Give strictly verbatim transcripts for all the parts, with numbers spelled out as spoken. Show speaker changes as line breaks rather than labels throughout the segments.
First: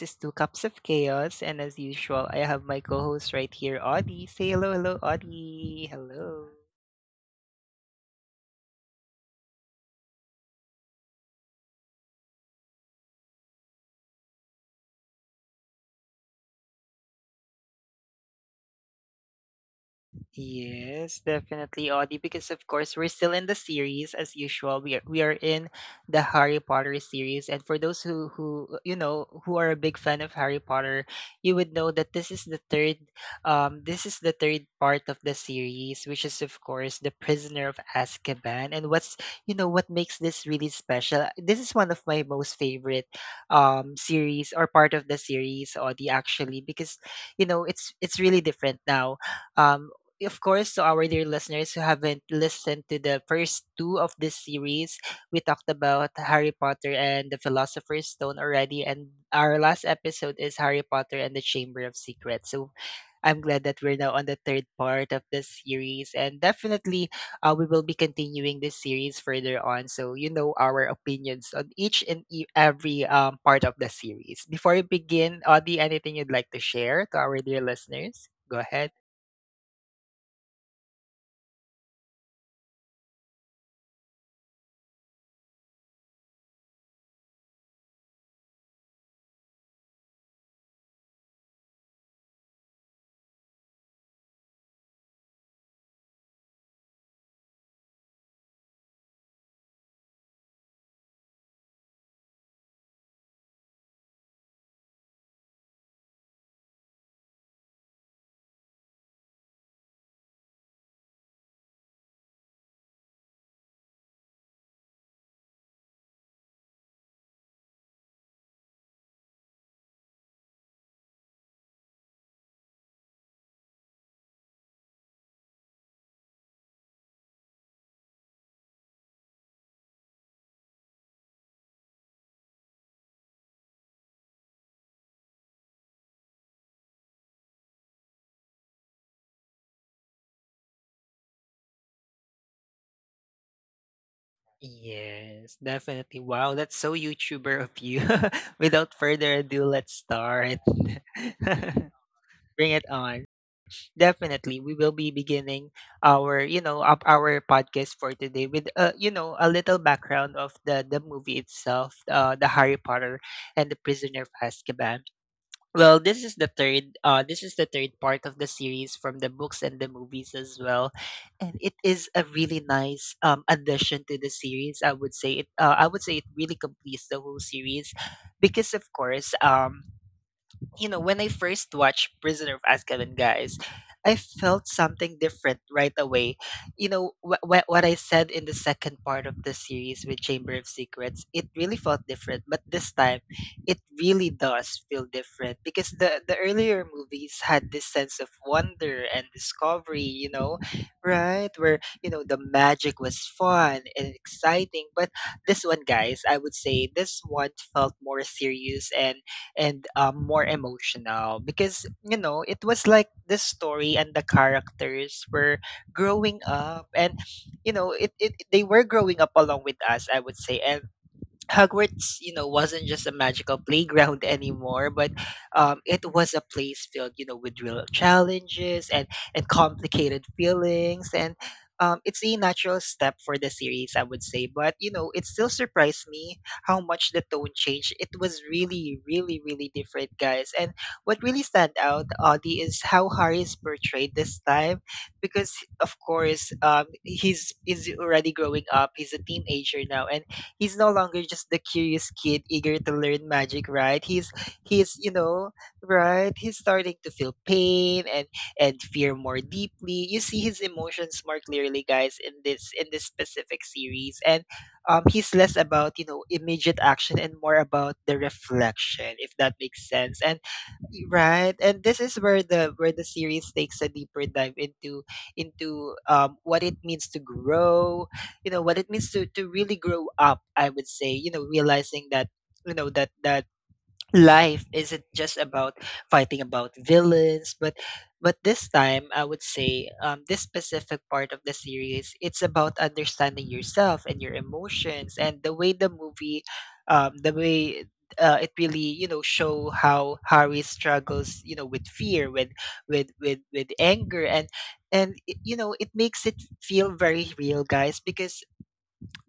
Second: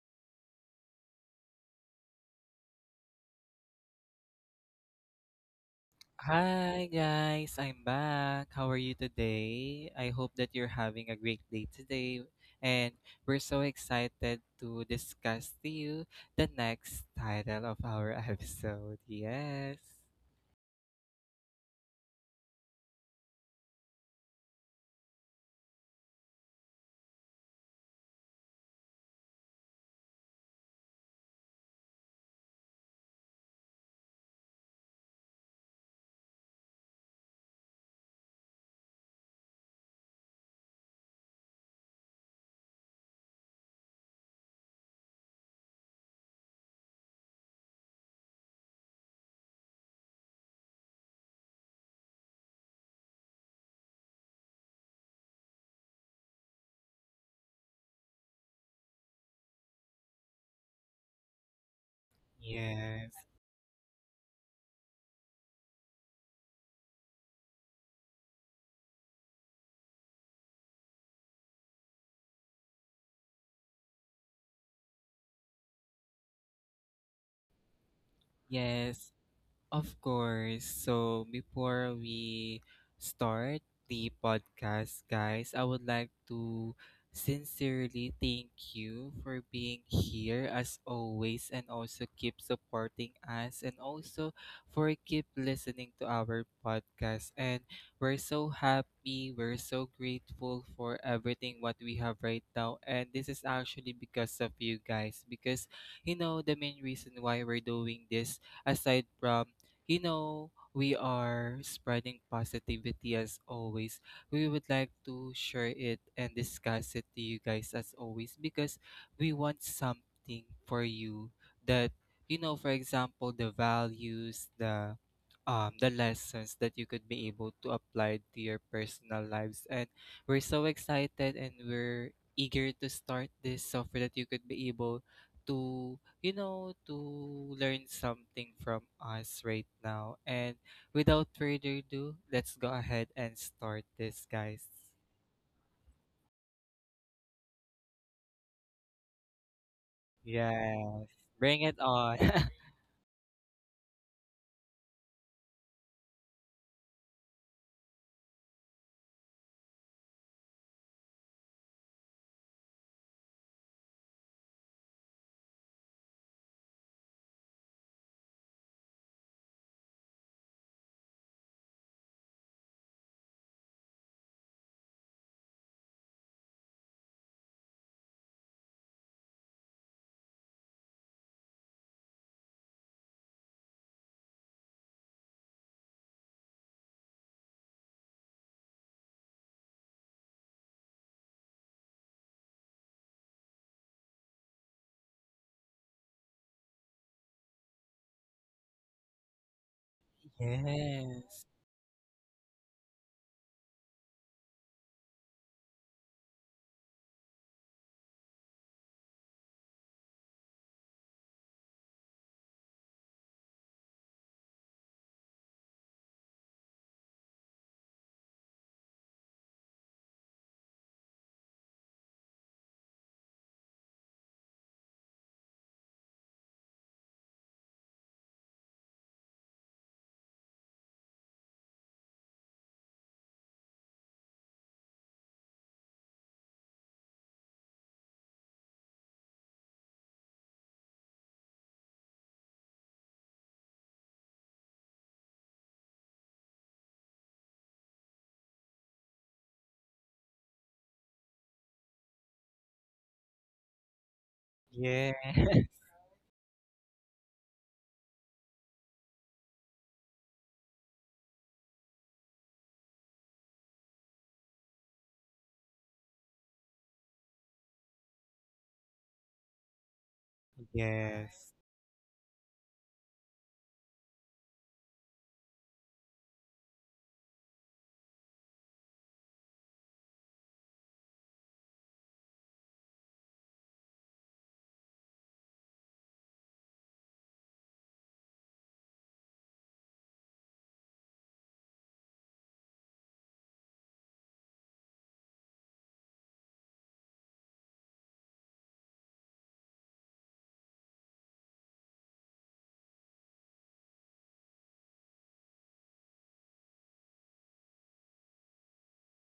is Two Cups of Chaos, and as usual, I have my co host right here, Audie. Say hello, hello, Audie. Hello.
Hi guys, I'm back. How are you today? I hope that you're having a great day today, and we're so excited to discuss to you the next title of our episode. Yes.
Yes, definitely, Audie, because of course we're still in the series as usual. We are, we are in the Harry Potter series, and for those who who uh, you know who are a big fan of Harry Potter, you would know that this is the third, um, this is the third part of the series, which is of course the Prisoner of Azkaban. And what's you know what makes this really special? This is one of my most favorite, um, series or part of the series, Audie, actually, because you know it's it's really different now. um of course, to our dear listeners who haven't listened to the first two of this series, we talked about Harry Potter and the Philosopher's Stone already, and our last episode is Harry Potter and the Chamber of Secrets. So
Yes.
I'm glad that we're now on the third part of this series, and definitely uh, we will be continuing this series further on. So you know our opinions on each and e- every um, part of the series. Before we begin, Audie, anything you'd like to share to our dear listeners? Go ahead.
Yes. Of course. So before we start the podcast, guys, I would like to sincerely thank you for being here as always, and also keep supporting us, and also for keep listening to our podcast. And we're so happy, we're so grateful for everything what we have right now, and this is actually because of you guys. Because you know the main reason why we're doing this, aside from, you know, we are spreading positivity as always. We would like to share it and discuss it to you guys as always, because we want something for you that, you know, for example, the values, the um, the lessons that you could be able to apply to your personal lives. And we're so excited and we're eager to start this, so for that you could be able to, you know, to learn something from us right now. And without further ado, let's go ahead and start this, guys.
Yes, definitely. Wow, that's so YouTuber of you. Without further ado, let's start.
Yes. Bring it on.
Bring it on. Definitely, we will be beginning our, you know, up our podcast for today with, uh, you know, a little background of the the movie itself, uh, the Harry Potter and the Prisoner of Azkaban. Well, this is the third uh this is the third part of the series from the books and the movies as well. And it is a really nice um addition to the series. I would say it uh, I would say it really completes the whole series because of course um you know, when I first watched Prisoner of Azkaban, guys, I felt something different right away. You know, wh- wh- what I said in the second part of the series with Chamber of Secrets, it really felt different. But this time, it really does feel different because the, the earlier movies had this sense of wonder and discovery, you know,
Yes.
right? Where, you know, the magic was fun and exciting. But this one, guys, I would say this one felt more serious and and um, more emotional because you know it was like the story and the characters were growing up and you know it, it they were growing up along with us, I would say. And Hogwarts, you know, wasn't just a magical playground anymore, but um, it was a place filled, you know, with real challenges and and complicated feelings, and um, it's a natural step for the series, I would say. But you know, it still surprised me how much the tone changed. It was really, really, really different, guys. And what really stand out, Audie, is how Harry is portrayed this time, because of course, um, he's is already growing up. He's a teenager now, and he's no longer just the curious kid eager to learn magic, right? He's he's
Yeah.
you know right. He's starting to feel pain and and fear more deeply. You see his emotions more clearly, guys, in this in this specific series, and um, he's less about you know immediate action and more about the reflection, if that makes sense. And
Yes.
right, and this is where the where the series takes a deeper dive into into um, what it means to grow, you know what it means to to really grow up, I would say. You know, realizing that you know that that life isn't just about fighting about villains but but this time, I would say, um, this specific part of the series, it's about understanding yourself and your emotions. And the way the movie um, the way uh, it really you know show how Harry struggles, you know, with fear, with with with with anger. And and it- you know it makes it feel very real, guys, because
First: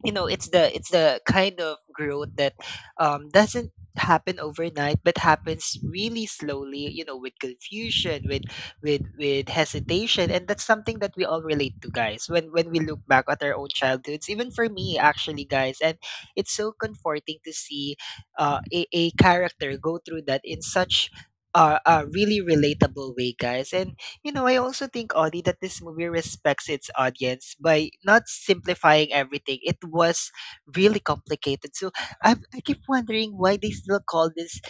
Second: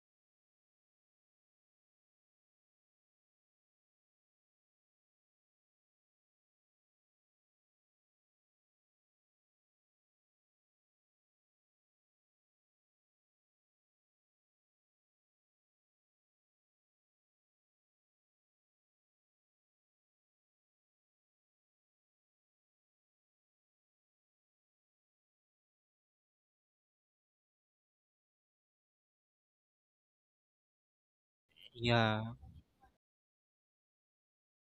you know it's the it's the kind of growth that um, doesn't happen overnight but happens really slowly, you know, with confusion, with with with hesitation. And that's something that we all relate to, guys, when when we look back at our own childhoods, even for me actually, guys. And it's so comforting to see uh, a, a character go through that in such uh, a really relatable way, guys. And you know, I also think, Audie, that this movie respects its audience by not simplifying everything. It was really complicated. So
Yeah.
I, I keep wondering why they still call this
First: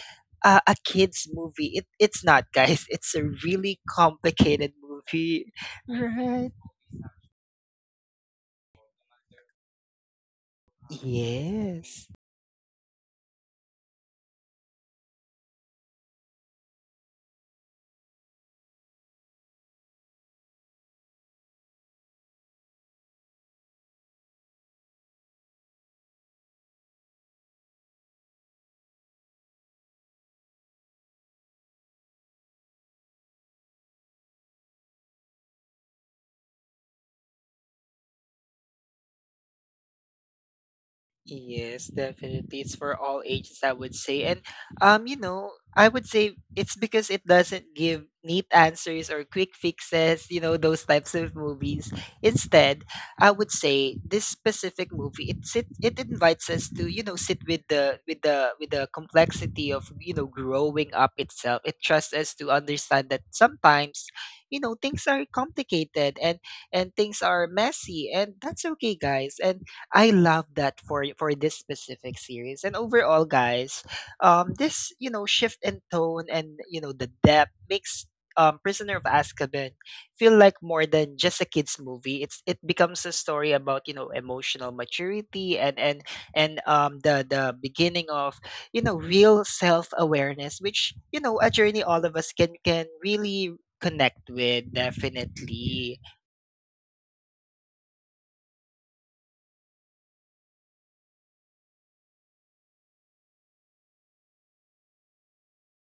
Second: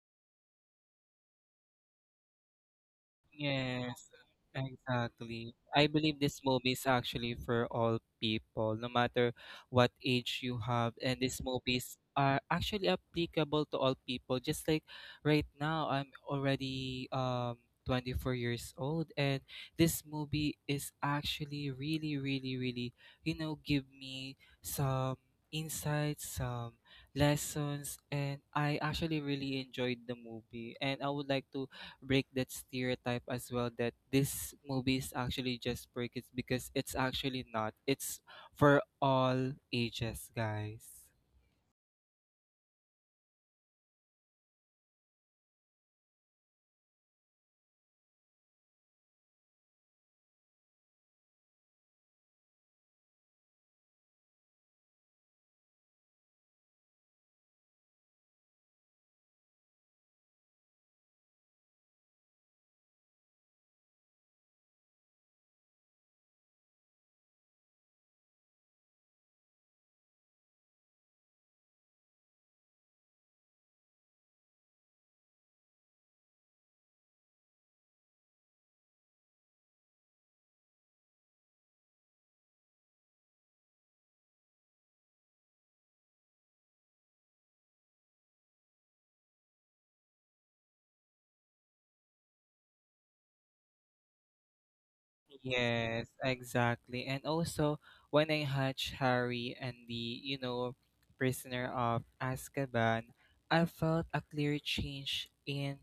uh, a kid's movie. It, it's not, guys. It's a really
Yes,
complicated movie.
exactly. I believe this
Right?
movie is actually for all people, no matter what age you have. And these movies
Yes.
are actually applicable to all people. Just like right now, I'm already um twenty-four years old, and this movie is actually really, really, really, you know, give me some insights, some lessons, and I actually really enjoyed the movie. And I would like to break that stereotype as well, that this movie is actually just for kids, because it's actually not. It's for all ages, guys.
Yes, definitely. It's for all ages, I would say. And um, you know, I would say it's because it doesn't give neat answers or quick fixes, you know, those types of movies. Instead, I would say this specific movie, it sit it invites us to, you know, sit with the with the with the complexity of, you know, growing up itself. It trusts us to understand that sometimes, you know, things are complicated and and things are messy, and that's okay, guys. And I love that for for this specific series. And overall, guys, um, this you know shift in tone and you know the depth makes um, Prisoner of Azkaban feel like more than just a kids movie. It's it becomes a story about you know emotional maturity and and and um, the the beginning of you know real self awareness, which you know a journey all of us can can really connect with, definitely.
Yes, exactly. And also, when I hatched Harry and the, you know, Prisoner of Azkaban, I felt a clear change in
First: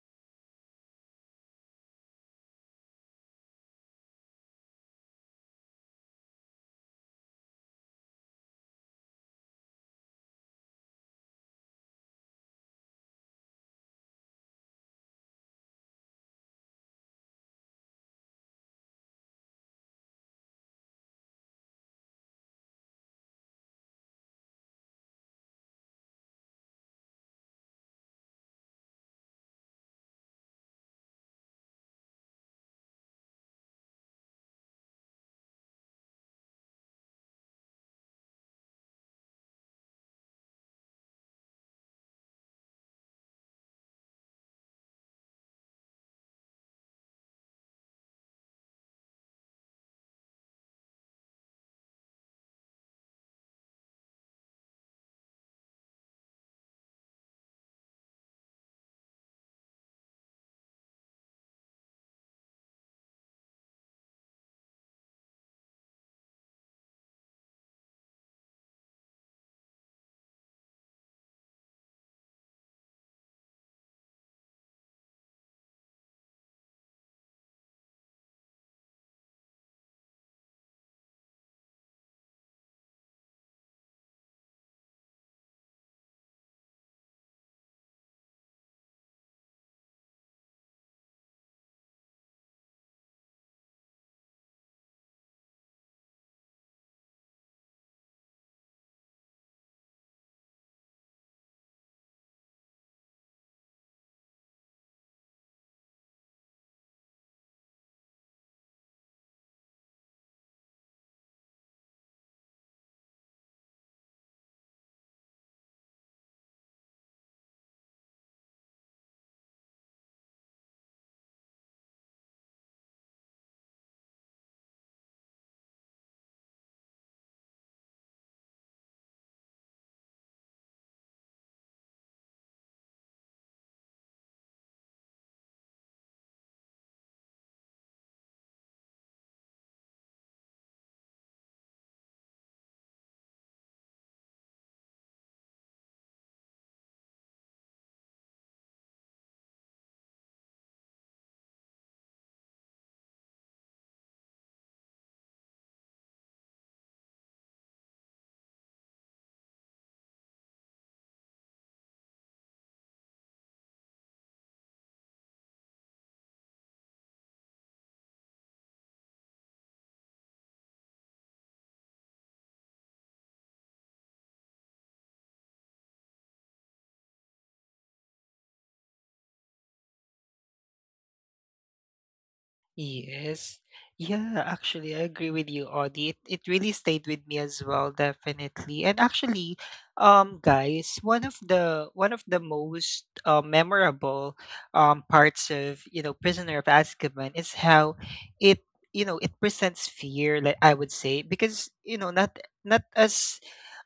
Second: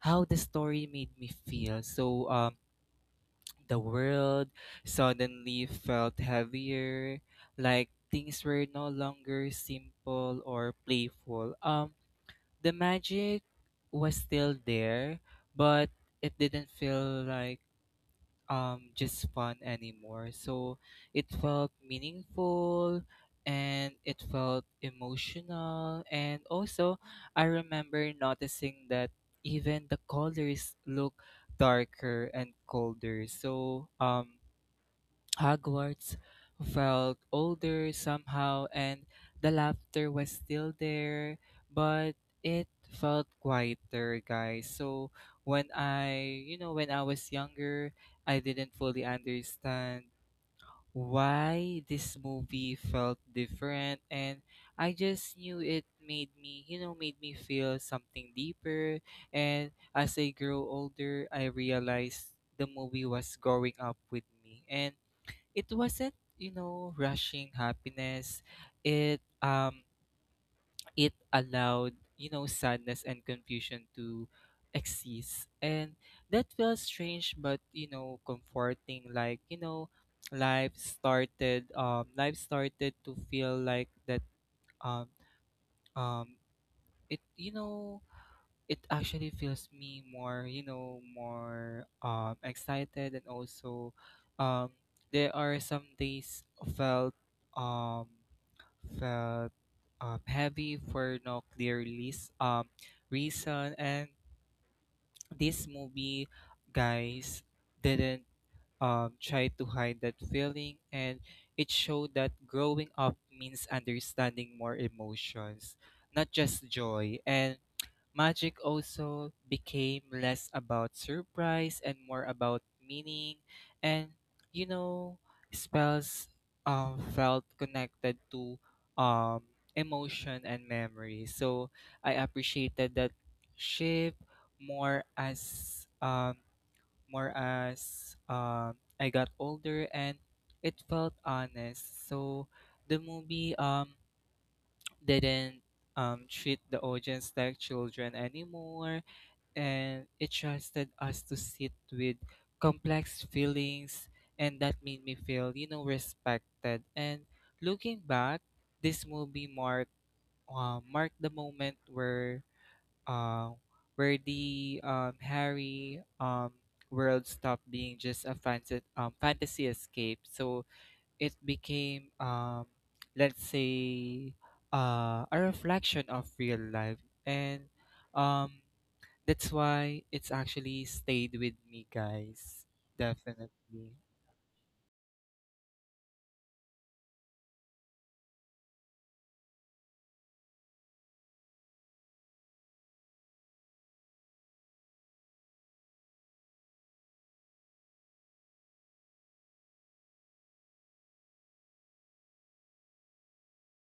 how the story made me feel. So, um, the world suddenly felt heavier, like things were no longer simple or playful. Um, the magic was still there, but it didn't feel like um just fun anymore. So it felt meaningful and it felt emotional. And also, I remember noticing that even the colors look darker and colder. So, um Hogwarts felt older somehow, and the laughter was still there, but it felt quieter, guys. So when I, you know, when I was younger, I didn't fully understand why this movie felt different, and I just knew it made me, you know, made me feel something deeper. And as I grew older, I realized the movie was growing up with me, and it wasn't, you know rushing happiness. It um it allowed, you know sadness and confusion to exist, and that felt strange but, you know comforting. Like, you know life started um life started to feel like that. Um um it you know it actually feels me more, you know more um excited. And also, um there are some days felt um felt um heavy for no clear least um reason. And this movie, guys, didn't um try to hide that feeling, and it showed that growing up means understanding more emotions, not just joy. And magic also became less about surprise and more about meaning. And, you know, spells um, felt connected to um, emotion and memory. So I appreciated that shift more as um, more as um, I got older, and it felt honest. So the movie um, didn't um, treat the audience like children anymore, and it trusted us to sit with complex feelings, and that made me feel, you know respected. And looking back, this movie marked uh, marked the moment where uh, where the um, Harry um, world stopped being just a fantasy, um, fantasy escape. So it became, um, let's say, uh, a reflection of real life. And um that's why it's actually stayed with me, guys.
Yes.
Definitely.
Yeah, actually, I agree with you, Audie. It, it really stayed with me as well, definitely. And actually, um, guys, one of the one of the most uh, memorable um parts of you know Prisoner of Azkaban is how it you know it presents fear, like I would say, because you know not not as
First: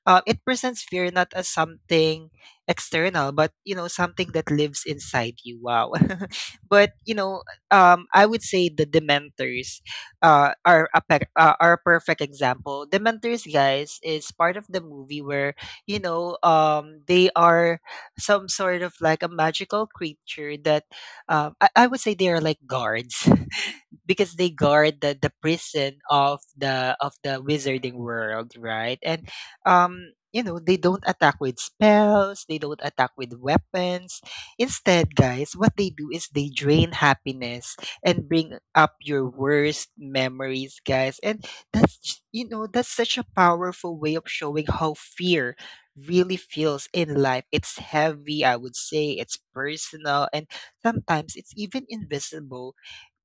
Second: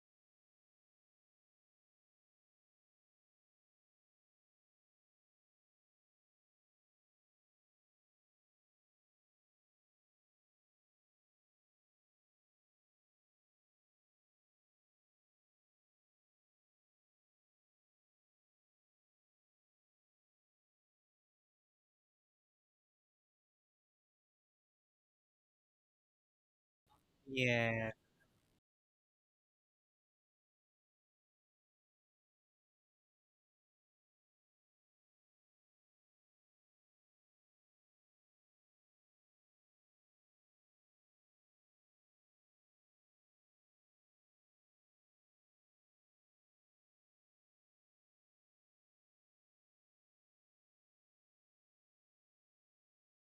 uh, it presents fear not as something external, but you know something that lives inside you. Wow. But you know, um, I would say the Dementors uh, are a per- uh, are a perfect example. Dementors, guys, is part of the movie where you know um, they are some sort of like a magical creature that um, I, I would say they are like guards because they guard the, the prison of the of the
Yeah.
wizarding world, right? And um, you know, they don't attack with spells, they don't attack with weapons. Instead, guys, what they do is they drain happiness and bring up your worst memories, guys. And that's j- you know, that's such a powerful way of showing how fear really feels in life. It's heavy, I would say, it's personal, and sometimes it's even invisible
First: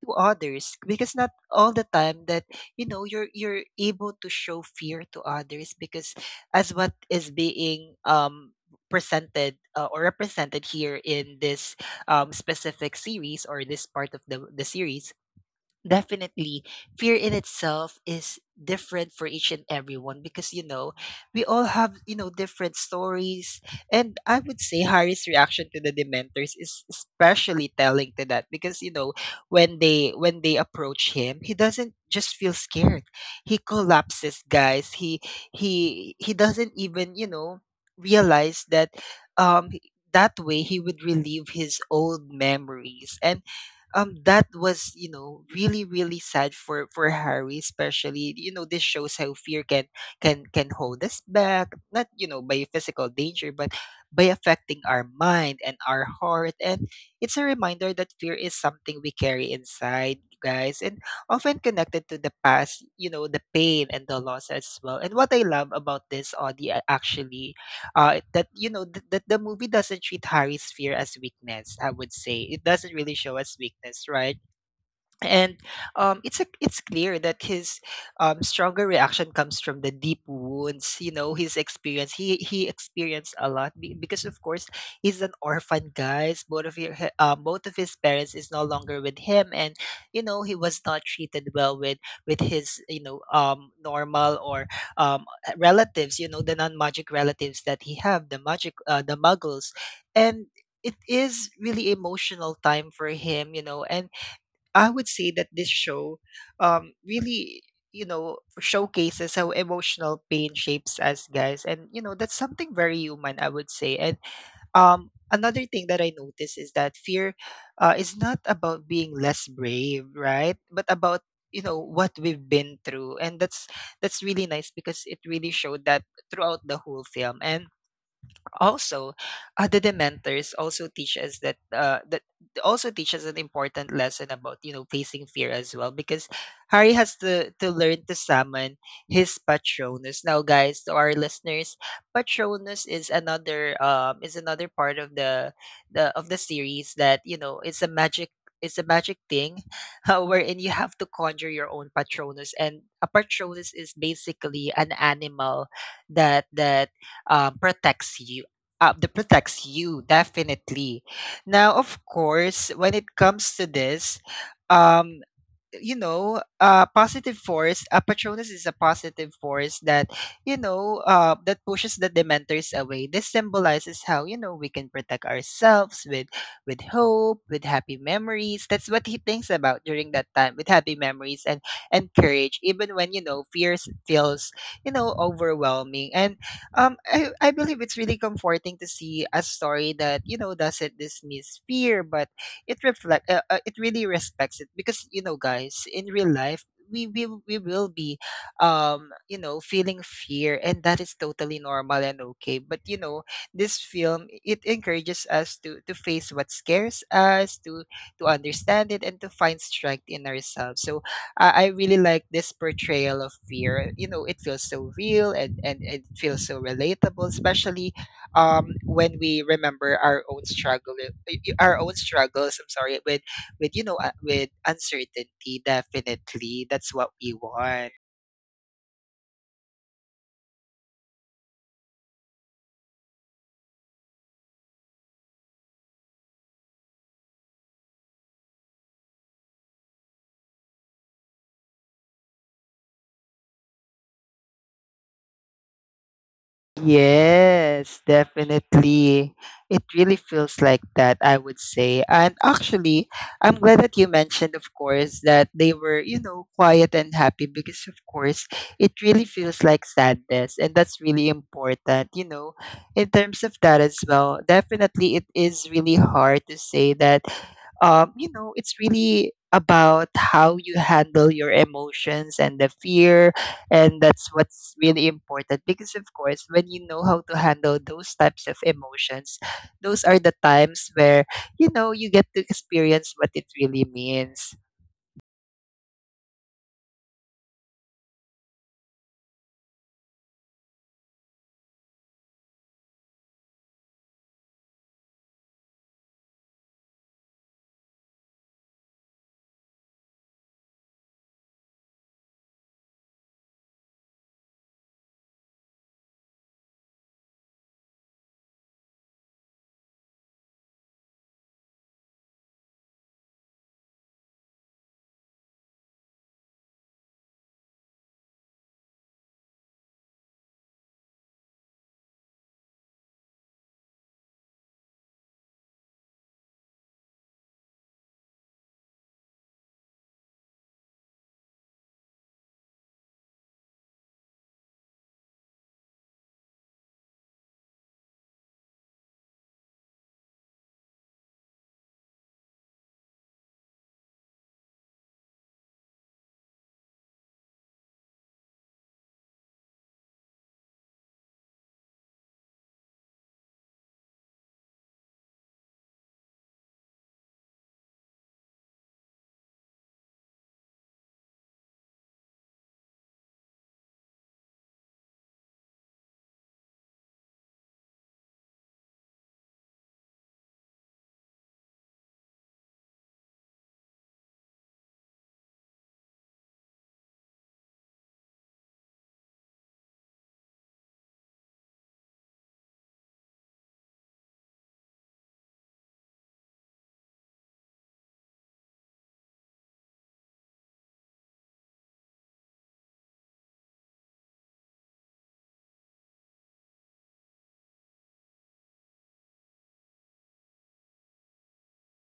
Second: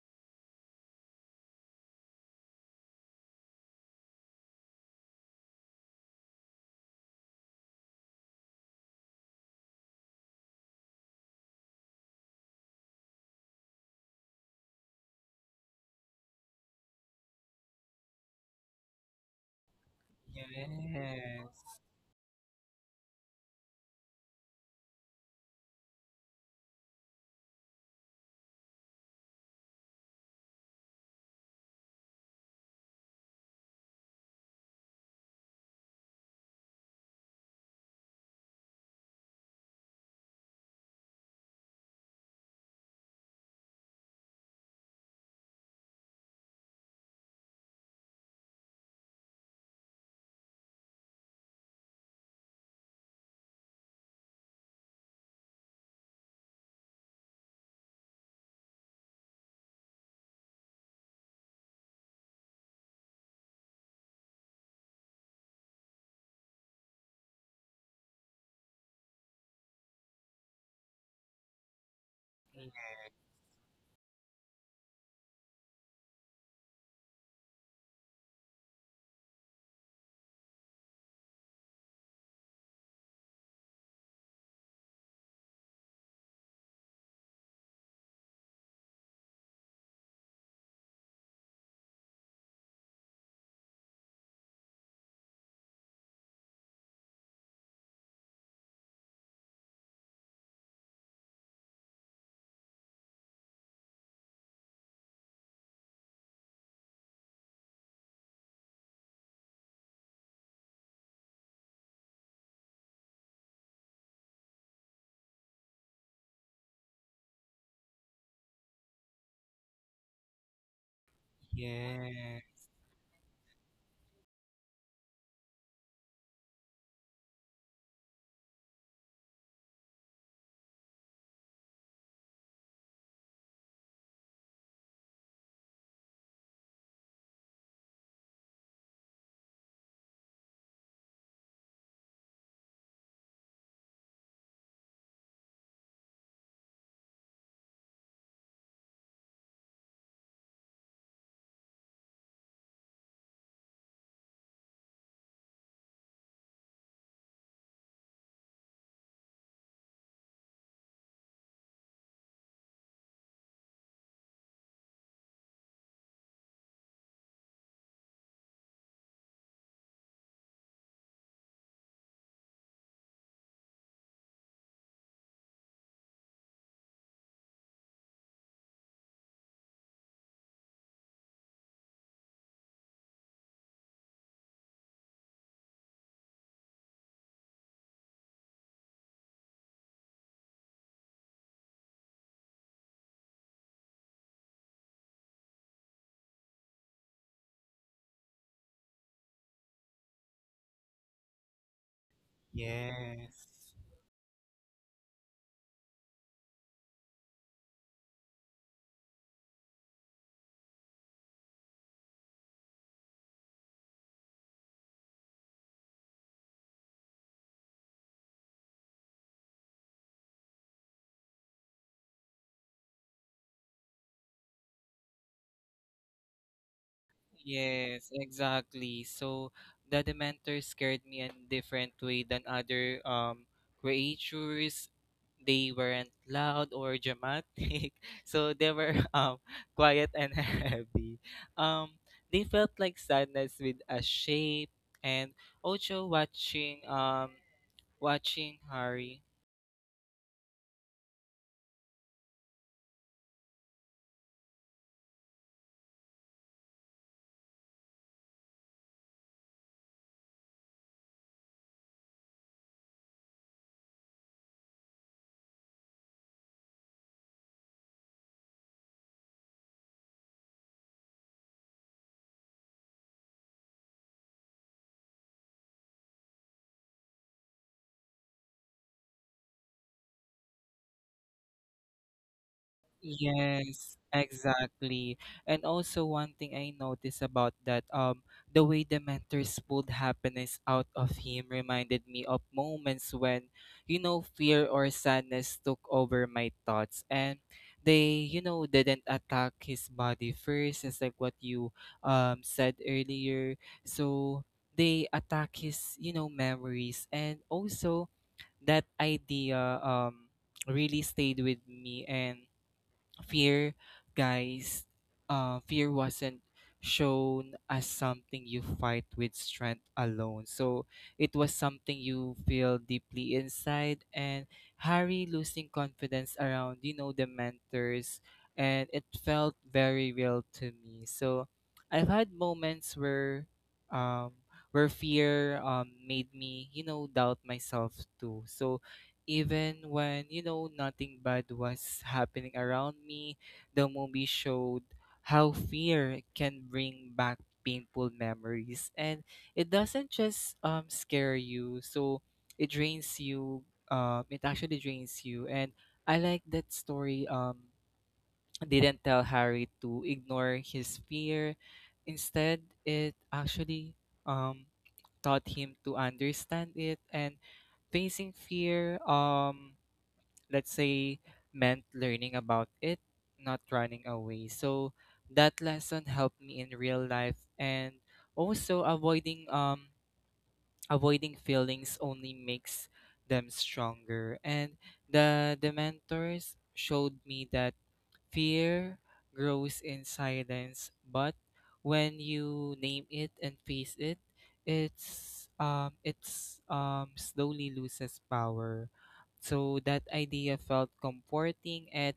to others because not all the time that you know you're you're able to show fear to others because as what is being um presented uh, or represented here in this um, specific series or this part of the the series. Definitely. Fear in itself is different for each and everyone because, you know, we
Yes.
all have, you know, different stories. And I would say Harry's reaction to the Dementors is especially telling to that because, you know, when they when they approach him, he doesn't just feel scared. He collapses, guys. He he he doesn't even, you know, realize that um that way he would relieve his old memories. And um that was you know really really sad for for Harry, especially. You know, this shows how fear can can can hold us back, not you know by physical danger but by affecting our mind and our heart. And it's a reminder that fear is something we carry inside, guys, and often connected to the past, you know, the pain and the loss as well. And what I love about this, audi actually, uh, that you know th- that the movie doesn't treat Harry's fear as weakness. I would say it doesn't really show as weakness, right? And um, it's a, it's clear that his um, stronger reaction comes from the deep wounds, you know, his experience. He he experienced a lot, be- because of course he's an orphan, guys. Both of your, uh, both of his parents is no longer with him. And you know he was not treated well with with his, you know, um, normal or um, relatives, you know, the non-magic relatives that he have. The magic uh, the muggles. And it is really emotional time for him, you know. And I would say that this show um, really, you know, showcases how emotional pain shapes us, guys. And, you know, that's something very human, I would say. And um, Another thing that I noticed is that fear uh, is not about being less brave, right? But about you know what
Yeah.
we've been through, and that's that's really nice because it really showed that throughout the whole film. And also, uh, the dementors also teach us that uh that also teach us an important lesson about, you know, facing fear as well, because Harry has to to learn to summon his patronus. Now guys, to our listeners, patronus is another um is another part of the the of the series that, you know, it's a magic, it's a magic thing uh, wherein you have to conjure your own patronus. And a patronus is basically an animal that that um, protects you, uh, that protects you, definitely. Now of course, when it comes to this, um you know, uh, positive force, uh, Patronus is a positive force that, you know, uh, that pushes the Dementors away. This symbolizes how, you know, we can protect ourselves with, with hope, with happy memories. That's what he thinks about during that time, with happy memories, and, and courage, even when, you know, fears feels, you know, overwhelming. And um, I, I believe it's really comforting to see a story that, you know, doesn't dismiss fear, but it reflect uh, uh, it really respects it, because you know guys, in real life we will we will be um you know, feeling fear, and that is totally normal and okay. But you know,
Yes.
this film, it encourages us to to face what scares us, to to understand it, and to find strength in ourselves. So i, I really like this portrayal of fear. You know, it feels so real, and and it feels so relatable, especially um, when we remember our own struggle, y- y- our own struggles. I'm sorry, with with you know, uh, with uncertainty. Definitely, that's what we want.
Yes, exactly. So the Dementor scared me in different way than other um creatures. They weren't loud or dramatic, so they were um quiet and heavy. Um, they felt like sadness with a shape. And also watching um
Yes,
watching Harry.
definitely. It really feels like that, I would say. And actually, I'm glad that you mentioned, of course, that they were, you know, quiet and happy because, of course, it really feels like sadness. And that's really important, you know, in terms of that as well. Definitely, it is really hard to say that, um, you know, it's really about how you handle your emotions and the fear, and that's what's really important, because of course, when you know how to handle those types of emotions, those are the times where you know you get to experience what it really
Yes,
means.
exactly. And also one thing I noticed about that, um, the way the mentors pulled happiness out of him reminded me of moments when, you know, fear or sadness took over my thoughts. And they, you know, didn't attack his body first. It's like what you um said earlier. So they attack his, you know, memories. And also, that idea um really stayed with me. And fear guys uh, fear wasn't shown as something you fight with strength alone. So it was something you feel deeply inside, and Harry losing confidence around, you know the mentors, and it felt very real to me. So I've had moments where um where fear um made me, you know doubt myself too. So even when, you know, nothing bad was happening around me, the movie showed how fear can bring back painful memories. And it doesn't just um, scare you, so it drains you. Um, it actually drains you. And I like that story um, didn't tell Harry to ignore his fear. Instead, it actually um, taught him to understand it and facing fear. Um, let's say, meant learning about it, not running away. So that lesson helped me in real life. And also, avoiding um avoiding feelings only makes them stronger. And the the mentors showed me that fear grows in silence, but when you name it and face it, it's um it's um slowly loses power. So that idea felt comforting at,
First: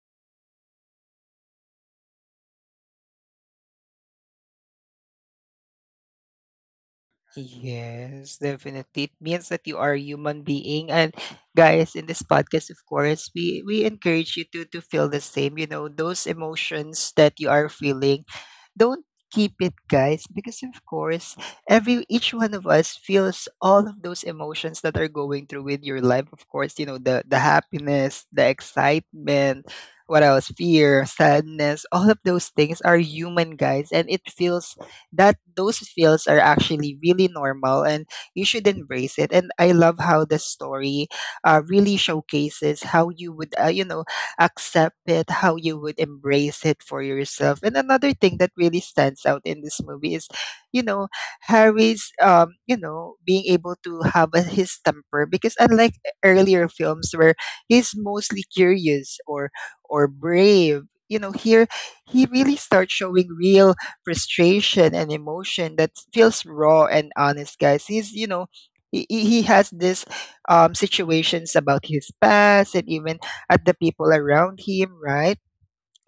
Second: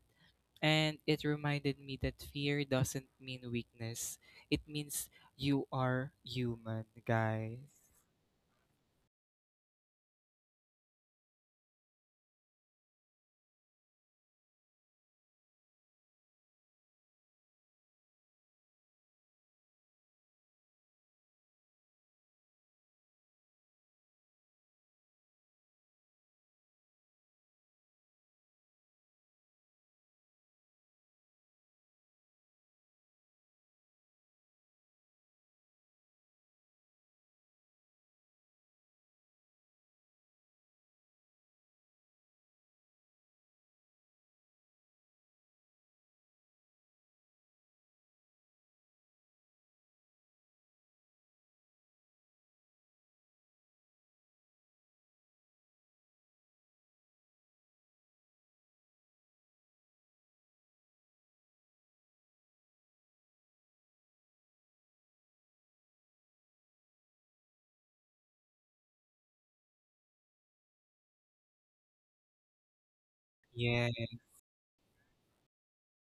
and it reminded me that fear doesn't mean weakness. It means you are human, guys.
Yes, definitely. It means that you are a human being. And guys, in this podcast, of course, we we encourage you to to feel the same. You know, those emotions that you are feeling, don't keep it, guys, because of course, every each one of us feels all of those emotions that are going through with your life. Of course, you know, the the happiness, the excitement, what else? Fear, sadness, all of those things are human, guys, and it feels that those feels are actually really normal, and you should embrace it. And I love how the story uh, really showcases how you would uh, you know, accept it, how you would embrace it for yourself. And another thing that really stands out in this movie is, you know, harry's um you know, being able to have a, his temper, because unlike earlier films where he's mostly curious or or brave, you know, here he really starts showing real frustration and emotion that feels raw and honest, guys. He's, you know, he, he he has this um, situations about his past, and even at the
Yeah,
people around him, right?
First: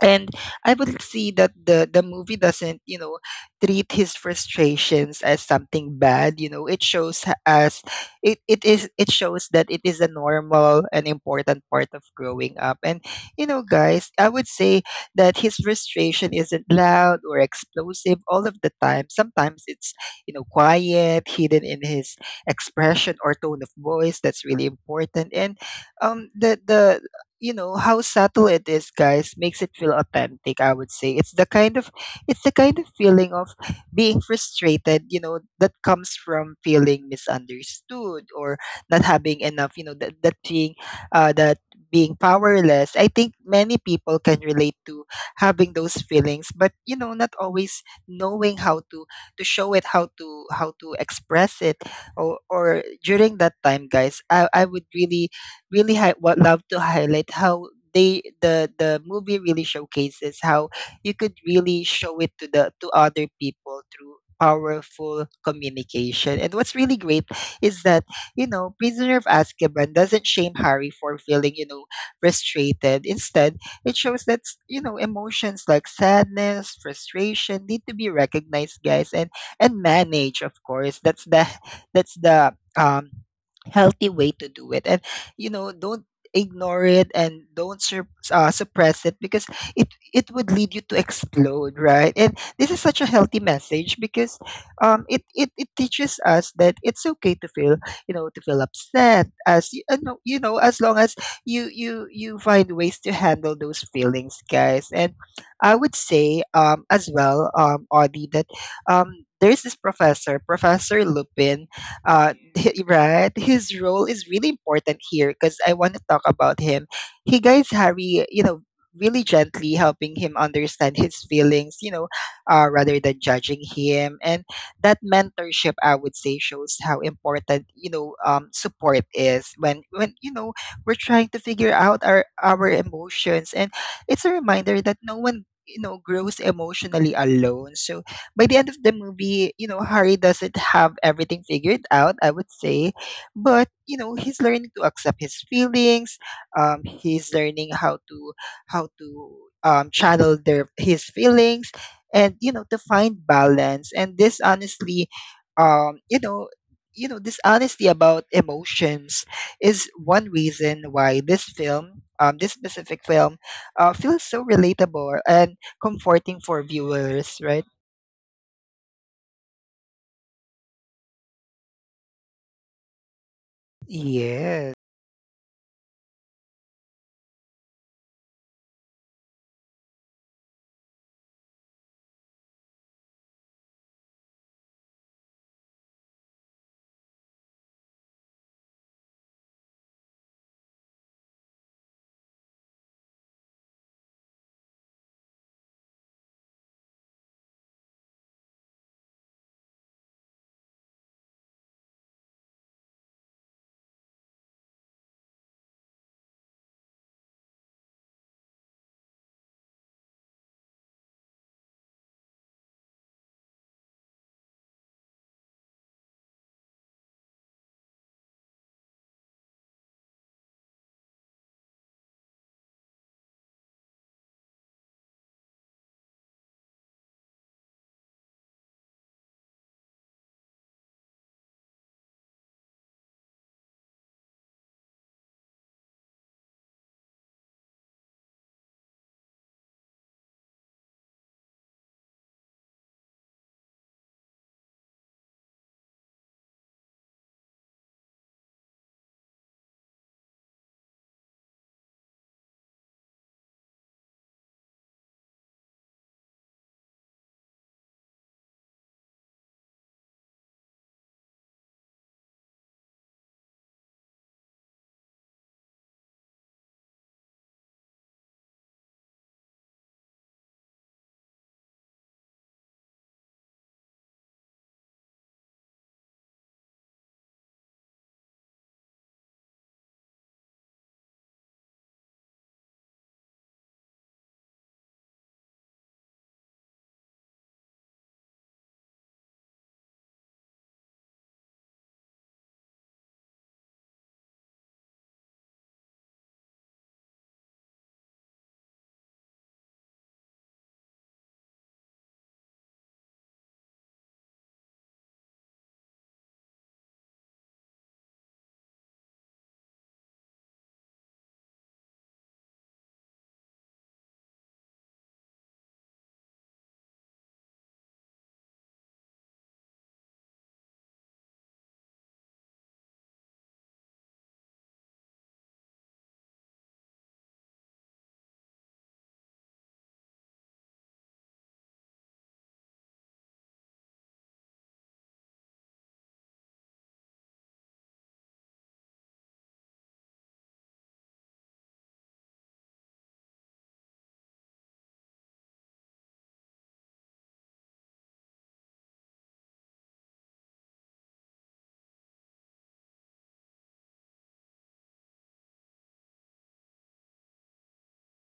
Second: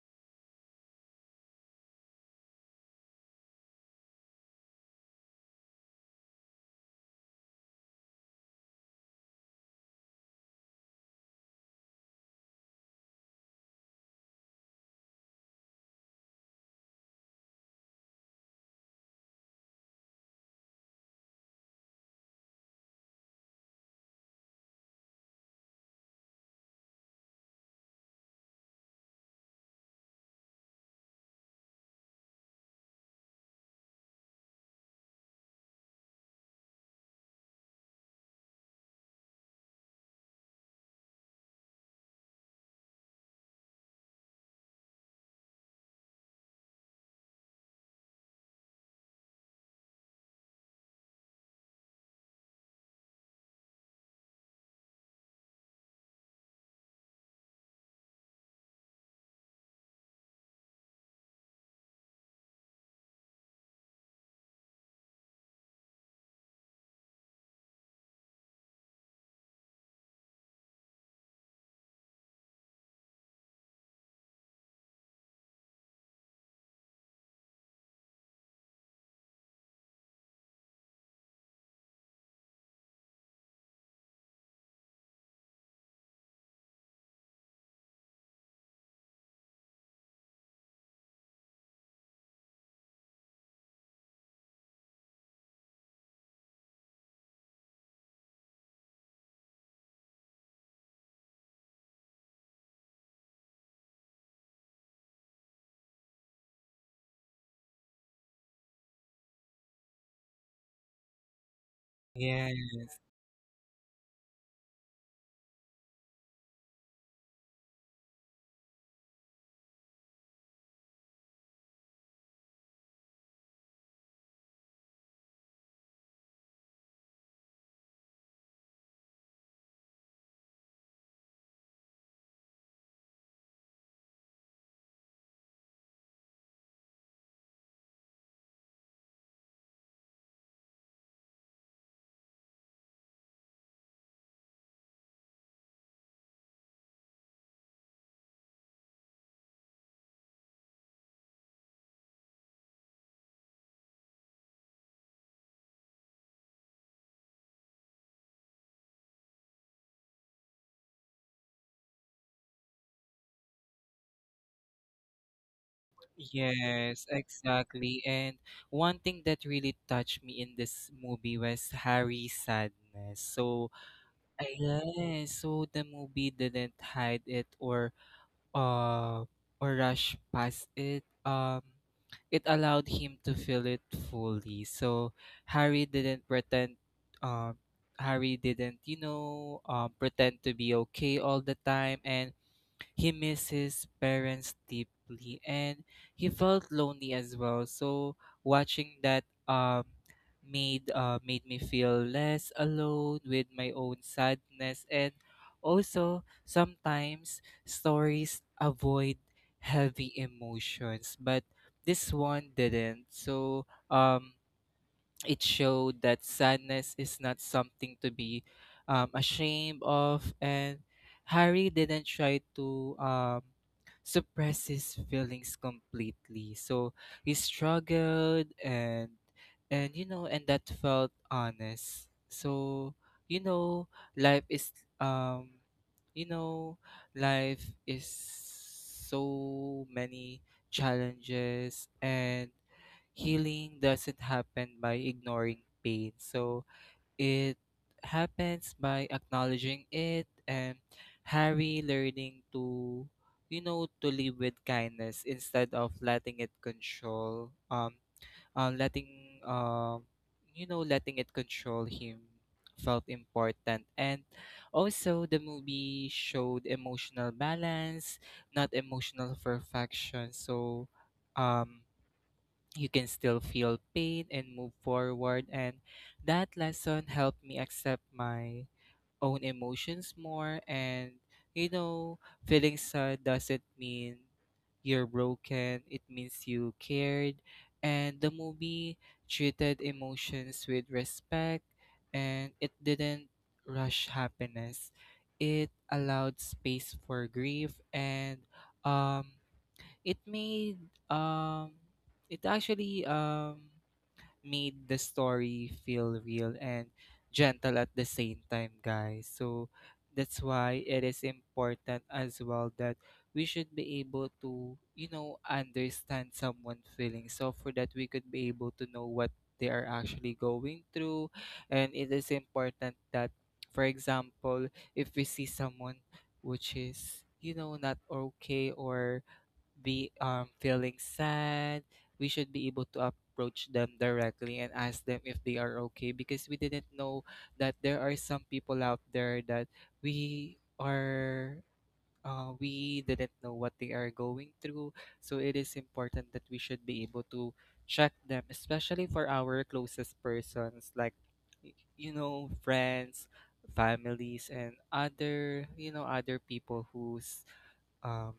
And I would see that the the movie doesn't, you know, treat his frustrations as something bad. You know, it shows h- us it, it is it shows that it is a normal and important part of growing up. And you know, guys, I would say that his frustration isn't loud or explosive all of the time. Sometimes it's, you know, quiet, hidden in his expression or tone of voice. That's really important. And um, the the you know, how subtle it is, guys, makes it feel authentic, I would say. It's the kind of, it's the kind of feeling of being frustrated, you know, that comes from feeling misunderstood, or not having enough, you know, that, that being uh, that being powerless. I think many people can relate to having those feelings, but you know, not always knowing how to to show it, how to how to express it, or, or during that time, guys, I, I would really really hi- what love to highlight how they the the movie really showcases how you could really show it to the to other people through powerful communication. And what's really great is that, you know, Prisoner of Azkaban doesn't shame Harry for feeling, you know, frustrated. Instead, it shows that s- you know, emotions like sadness, frustration need to be recognized, guys, and and managed. Of course, that's the that's the um healthy way to do it. And you know, don't ignore it, and don't sur- uh, suppress it, because it it would lead you to explode, right? And this is such a healthy message, because um it it, it teaches us that it's okay to feel, you know, to feel upset as y- uh, no- you know, as long as you you you find ways to handle those feelings, guys. And i would say um as well, um Audie, that um there's this professor professor Lupin uh
yeah.
right? His role is really important here because I want to talk about him. He guides Harry, you know, really gently, helping him understand his feelings, you know, uh, rather than judging him. And that mentorship, I would say, shows how important, you know, um, support is when, when, you know, we're trying to figure out our, our emotions. And it's a reminder that no one, you know, grows emotionally alone. So by the end of the movie, you know, Harry doesn't have everything figured out, I would say. But, you know, he's learning to accept his feelings. Um, he's learning how to how to um, channel their his feelings, and you know, to find balance. And this honestly, um, you know, you know, this honesty about emotions is one reason why this film, um, this specific film, uh, feels so relatable and comforting for
Yes,
viewers, right?
exactly. And one thing that really touched me in this movie was Harry's sadness. So, uh,
Yes,
yes, so the movie didn't hide it or uh or rush past it. Um, it allowed him to feel it fully. So Harry didn't pretend. Um, Harry didn't, you know, um, pretend to be okay all the time. And he missed his parents deeply, and he felt lonely as well. So watching that, um made uh, made me feel less alone with my own sadness. And also, sometimes stories avoid heavy emotions, but this one didn't. So um it showed that sadness is not something to be um, ashamed of. And Harry didn't try to um, suppress his feelings completely. So he struggled, and and you know and that felt honest. So, you know life is um you know life is so many challenges, and healing doesn't happen by ignoring pain. So it happens by acknowledging it. And Harry learning to you know to live with kindness instead of letting it control um uh, letting um you know letting it control him felt important. And also, the movie showed emotional balance, not emotional perfection. So um you can still feel pain and move forward. And that lesson helped me accept my own emotions more. And, you know, feeling sad doesn't mean you're broken, it means you cared. And the movie treated emotions with respect, and it didn't rush happiness. It allowed space for grief, and um it made um it actually um made the story feel real and gentle at the same time, guys. So that's why it is important as well, that we should be able to, you know understand someone's feelings, so for that we could be able to know what they are actually going through. And it is important that, for example, if we see someone which is, you know not okay or be um, feeling sad, we should be able to approach them directly and ask them if they are okay. Because we didn't know that there are some people out there that we are uh, we didn't know what they are going through. So it is important that we should be able to check them, especially for our closest persons, like y- you know friends, families, and other you know other people who's um,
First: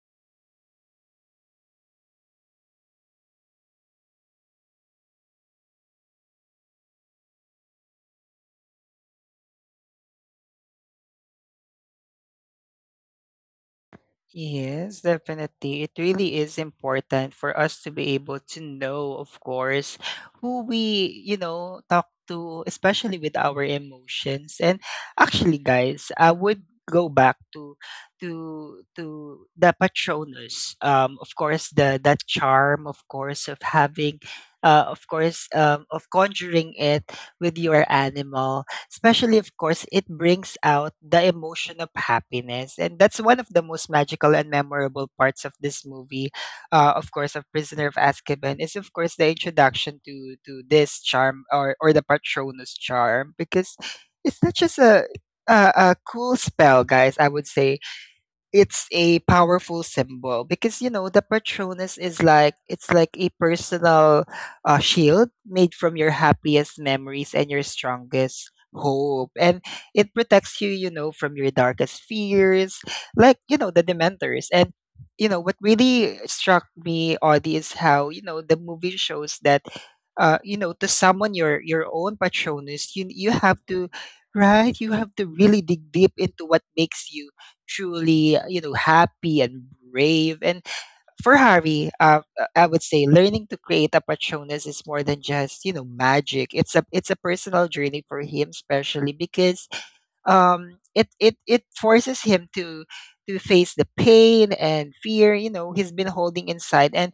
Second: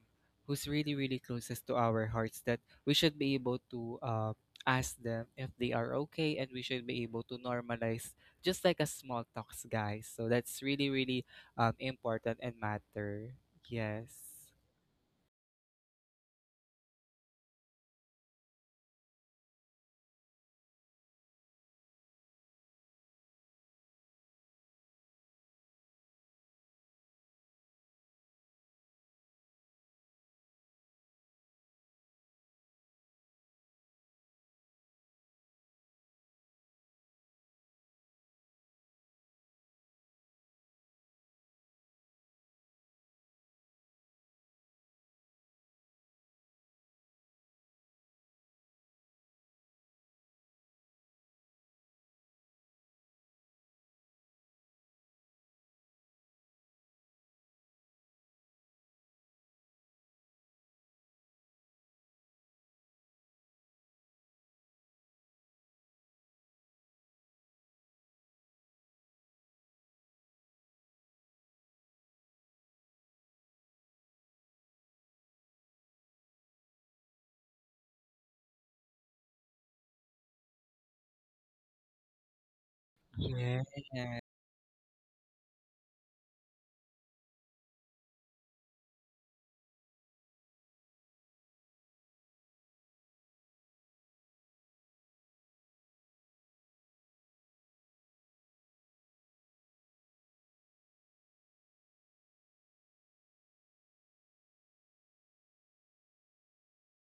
who's really, really closest to our hearts, that we should be able to uh, ask them if they are okay. And we should be able to normalize just like a small talks, guys. So that's really, really um, important and matter. Yes.
yes, definitely. It really is important for us to be able to know, of course, who we, you know, talk to, especially with our emotions. And actually, guys, I would go back to to to the patronus, um of course, the that charm, of course, of having uh of course, um of conjuring it with your animal. Especially, of course, it brings out the emotion of happiness. And that's one of the most magical and memorable parts of this movie, uh, of course, of Prisoner of Azkaban, is, of course, the introduction to, to this charm, or, or the Patronus charm, because it's not just a, a, a cool spell, guys. I would say it's a powerful symbol, because you know the patronus is like, it's like a personal uh, shield made from your happiest memories and your strongest hope, and it protects you, you know, from your darkest fears, like, you know, the dementors. And you know what really struck me, Audie, is how, you know, the movie shows that uh you know, to summon your your own patronus, you you have
Yes.
to, right? You have to really dig deep into what makes you truly, you know, happy and brave. And for Harvey, uh, uh, I would say learning to create a patronus is more than just, you know, magic. It's a, it's a personal journey for him, especially because um it it it forces him to to face the pain and fear, you know, he's been holding inside. And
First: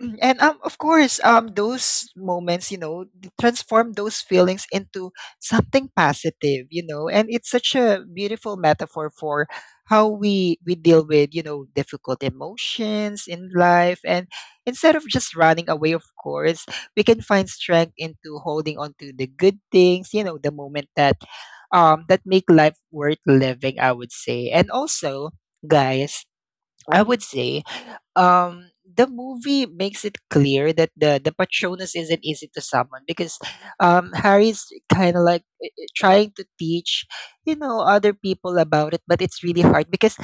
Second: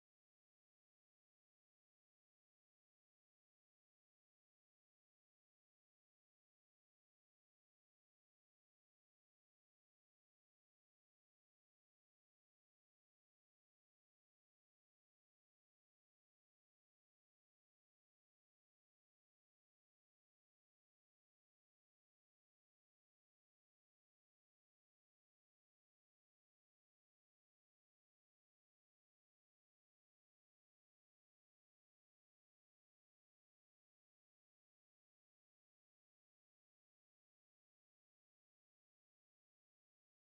and um, of course, um, those moments, you know, th- transform those feelings into something positive, you know. And it's such a beautiful metaphor for how we we deal with, you know, difficult emotions in life. And instead of just running away, of course, we can find strength into holding on to the good things, you know, the moment that um that make life worth living, I would say. And also, guys, I would say um the movie makes it clear that the the patronus isn't easy to summon, because um Harry's kind of like, eh, eh, trying to teach, you know, other people about it, but it's really hard, because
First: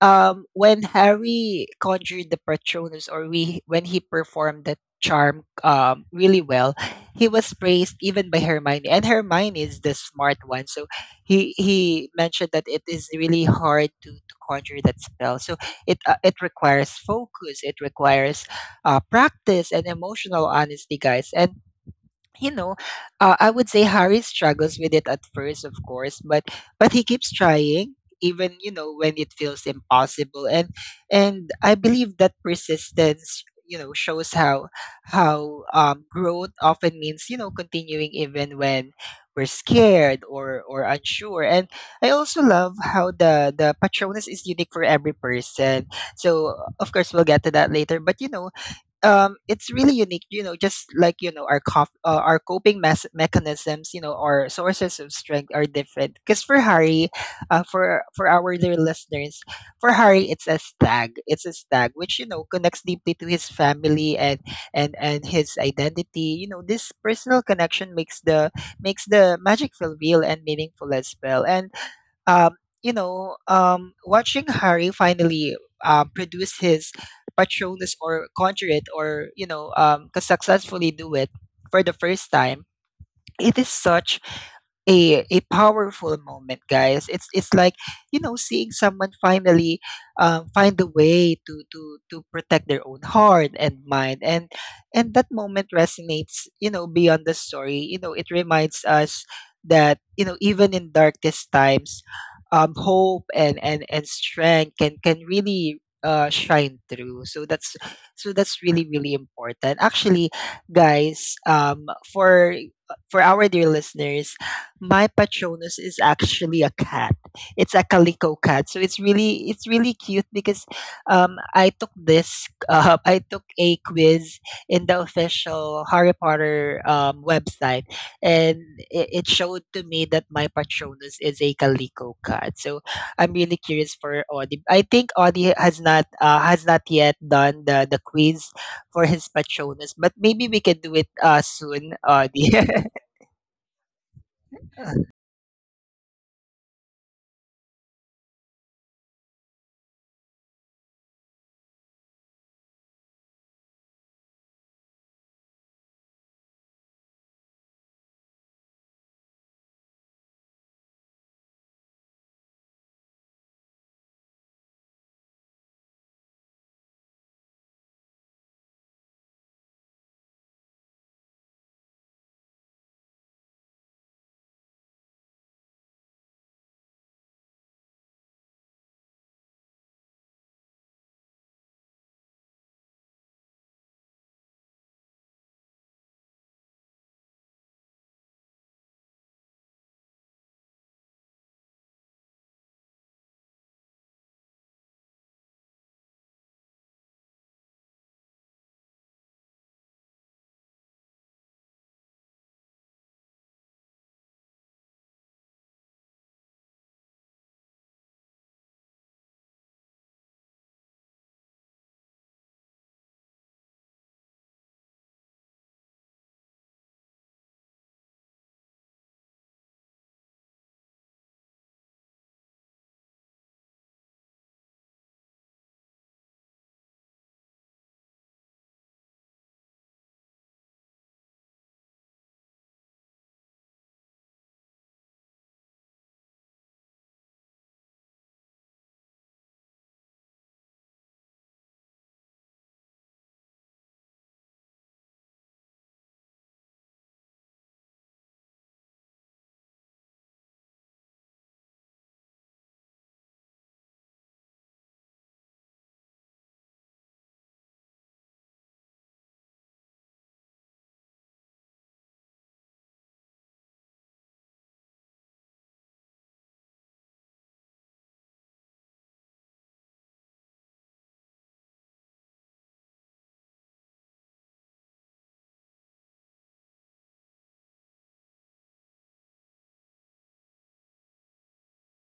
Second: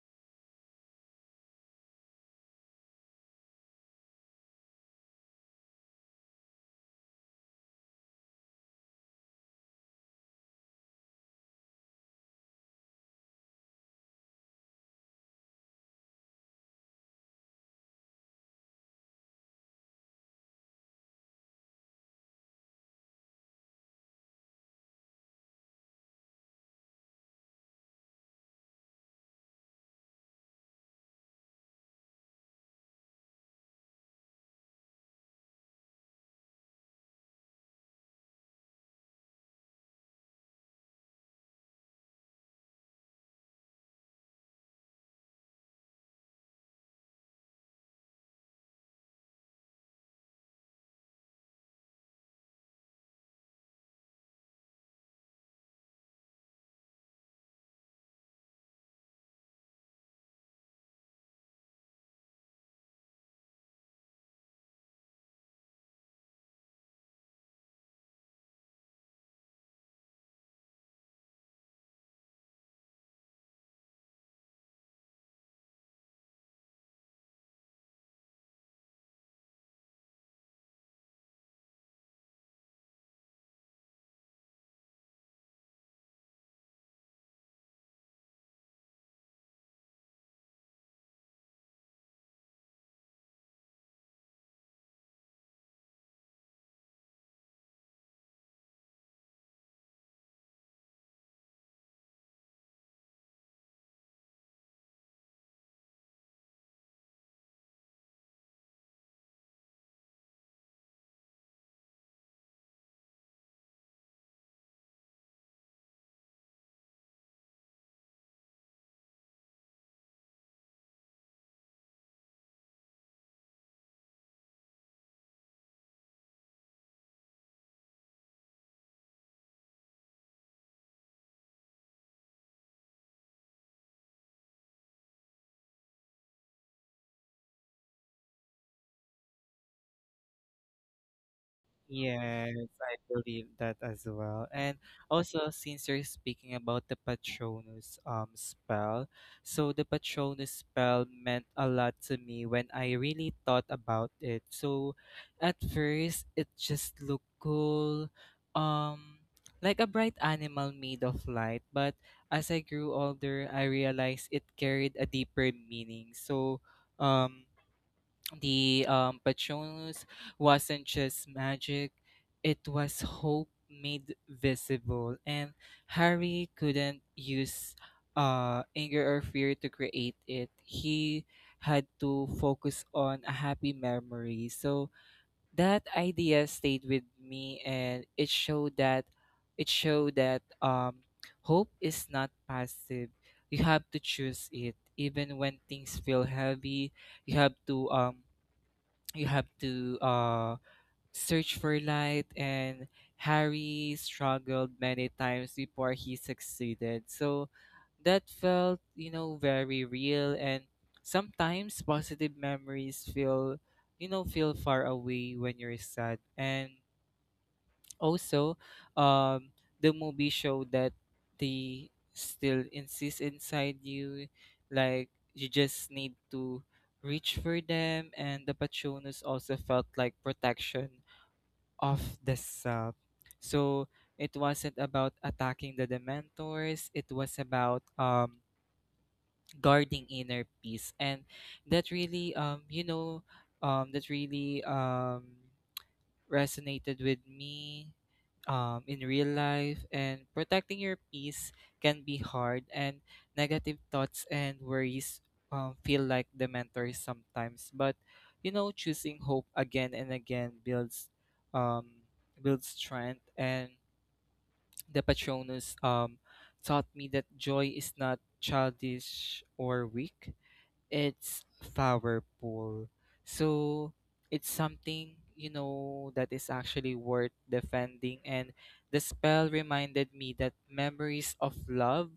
um, when Harry conjured the Patronus, or we when he performed that charm um, really well, he was praised even by Hermione, and Hermione is the smart one. So he he mentioned that it is really hard to, to conjure that spell. So it uh, it requires focus, it requires uh, practice, and emotional honesty, guys. And you know, uh, I would say Harry struggles with it at first, of course, but but he keeps trying, even you know when it feels impossible. And and I believe that persistence, you know, shows how how um, growth often means you know continuing even when we're scared or or unsure. And I also love how the the Patronus is unique for every person. So of course we'll get to that later. But you know um, it's really unique, you know, just like, you know, our cof- uh, our coping mes- mechanisms, you know, our sources of strength are different. Because for Harry, uh, for for our dear listeners, for Harry, it's a stag. It's a stag, which, you know, connects deeply to his family and and and his identity. You know, this personal connection makes the makes the magic feel real and meaningful as well. And um, you know, um, watching Harry finally um, produce his Patronus, or conjure it, or you know, um, 'cause successfully do it for the first time, it is such a a powerful moment, guys. It's it's like, you know seeing someone finally um, find a way to to to protect their own heart and mind. And and that moment resonates, you know beyond the story. You know it reminds us that, you know even in darkest times, um hope and and and strength can can really uh shine through. So that's so that's really, really important, actually, guys. Um for for our dear listeners, my Patronus is actually a cat. It's a calico cat, so it's really it's really cute because um, I took this uh, I took a quiz in the official Harry Potter um, website, and it, it showed to me that my Patronus is a calico cat. So I'm really curious for Audie. I think Audie has not uh, has not yet done the the quiz for his Patronus, but maybe we can do it uh, soon, Audie.
Yes, I believe that as well. And also, since you're speaking about the Patronus um spell, so the Patronus spell meant a lot to me when I really thought about it. So at first, it just looked cool, um, like a bright animal made of light. But as I grew older, I realized it carried a deeper meaning. So, um the um, Patronus wasn't just magic, it was hope made visible. And Harry couldn't use uh, anger or fear to create it. He had to focus on a happy memory. So that idea stayed with me, and it showed that it showed that um, hope is not passive. You have to choose it. Even when things feel heavy, you have to um you have to uh, search for light. And Harry struggled many times before he succeeded, so that felt you know very real. And sometimes positive memories feel you know feel far away when you're sad. And also, um, the movie showed that they still insist inside you, like you just need to reach for them. And the Patronos also felt like protection of the sub. So it wasn't about attacking the Dementors; it was about um guarding inner peace, and that really um you know um that really um resonated with me um, in real life. And protecting your peace can be hard, and negative thoughts and worries um, feel like the mentors sometimes. But you know, choosing hope again and again builds um, builds strength, and the Patronus um, taught me that joy is not childish or weak. It's powerful. So it's something, you know, that is actually worth defending. And the spell reminded me that memories of love,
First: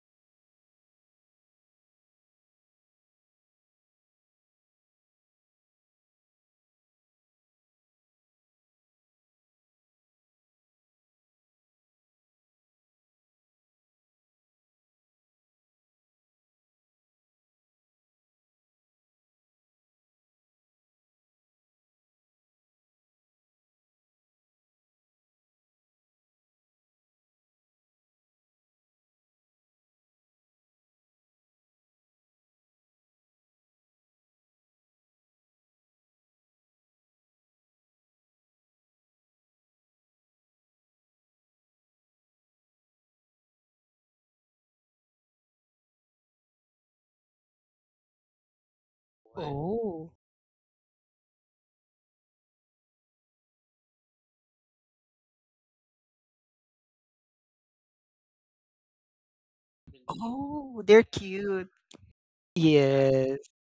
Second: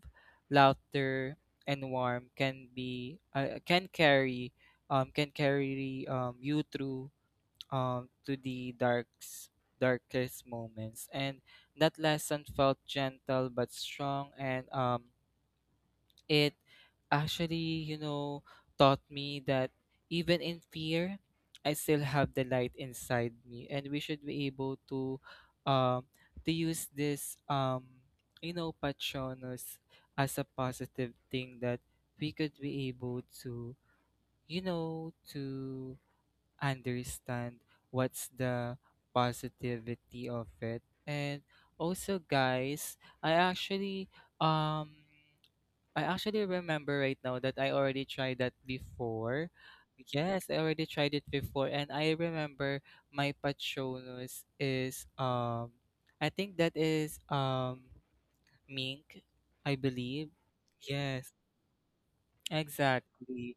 laughter, and warmth can be uh, can carry um can carry um you through um to the darks darkest moments. And that lesson felt gentle but strong. And um it actually, you know, taught me that even in fear, I still have the light inside me, and we should be able to, um, to use this, um, you know, patronos as a positive thing that we could be able to, you know, to understand what's the positivity of it. And also, guys, I actually, um. I actually remember right now that I already tried that before.
Oh.
Yes, I already tried it before, and I remember my patronus is, um, I think that is um mink, I believe.
Oh, they're
Yes,
cute. Yes.
exactly.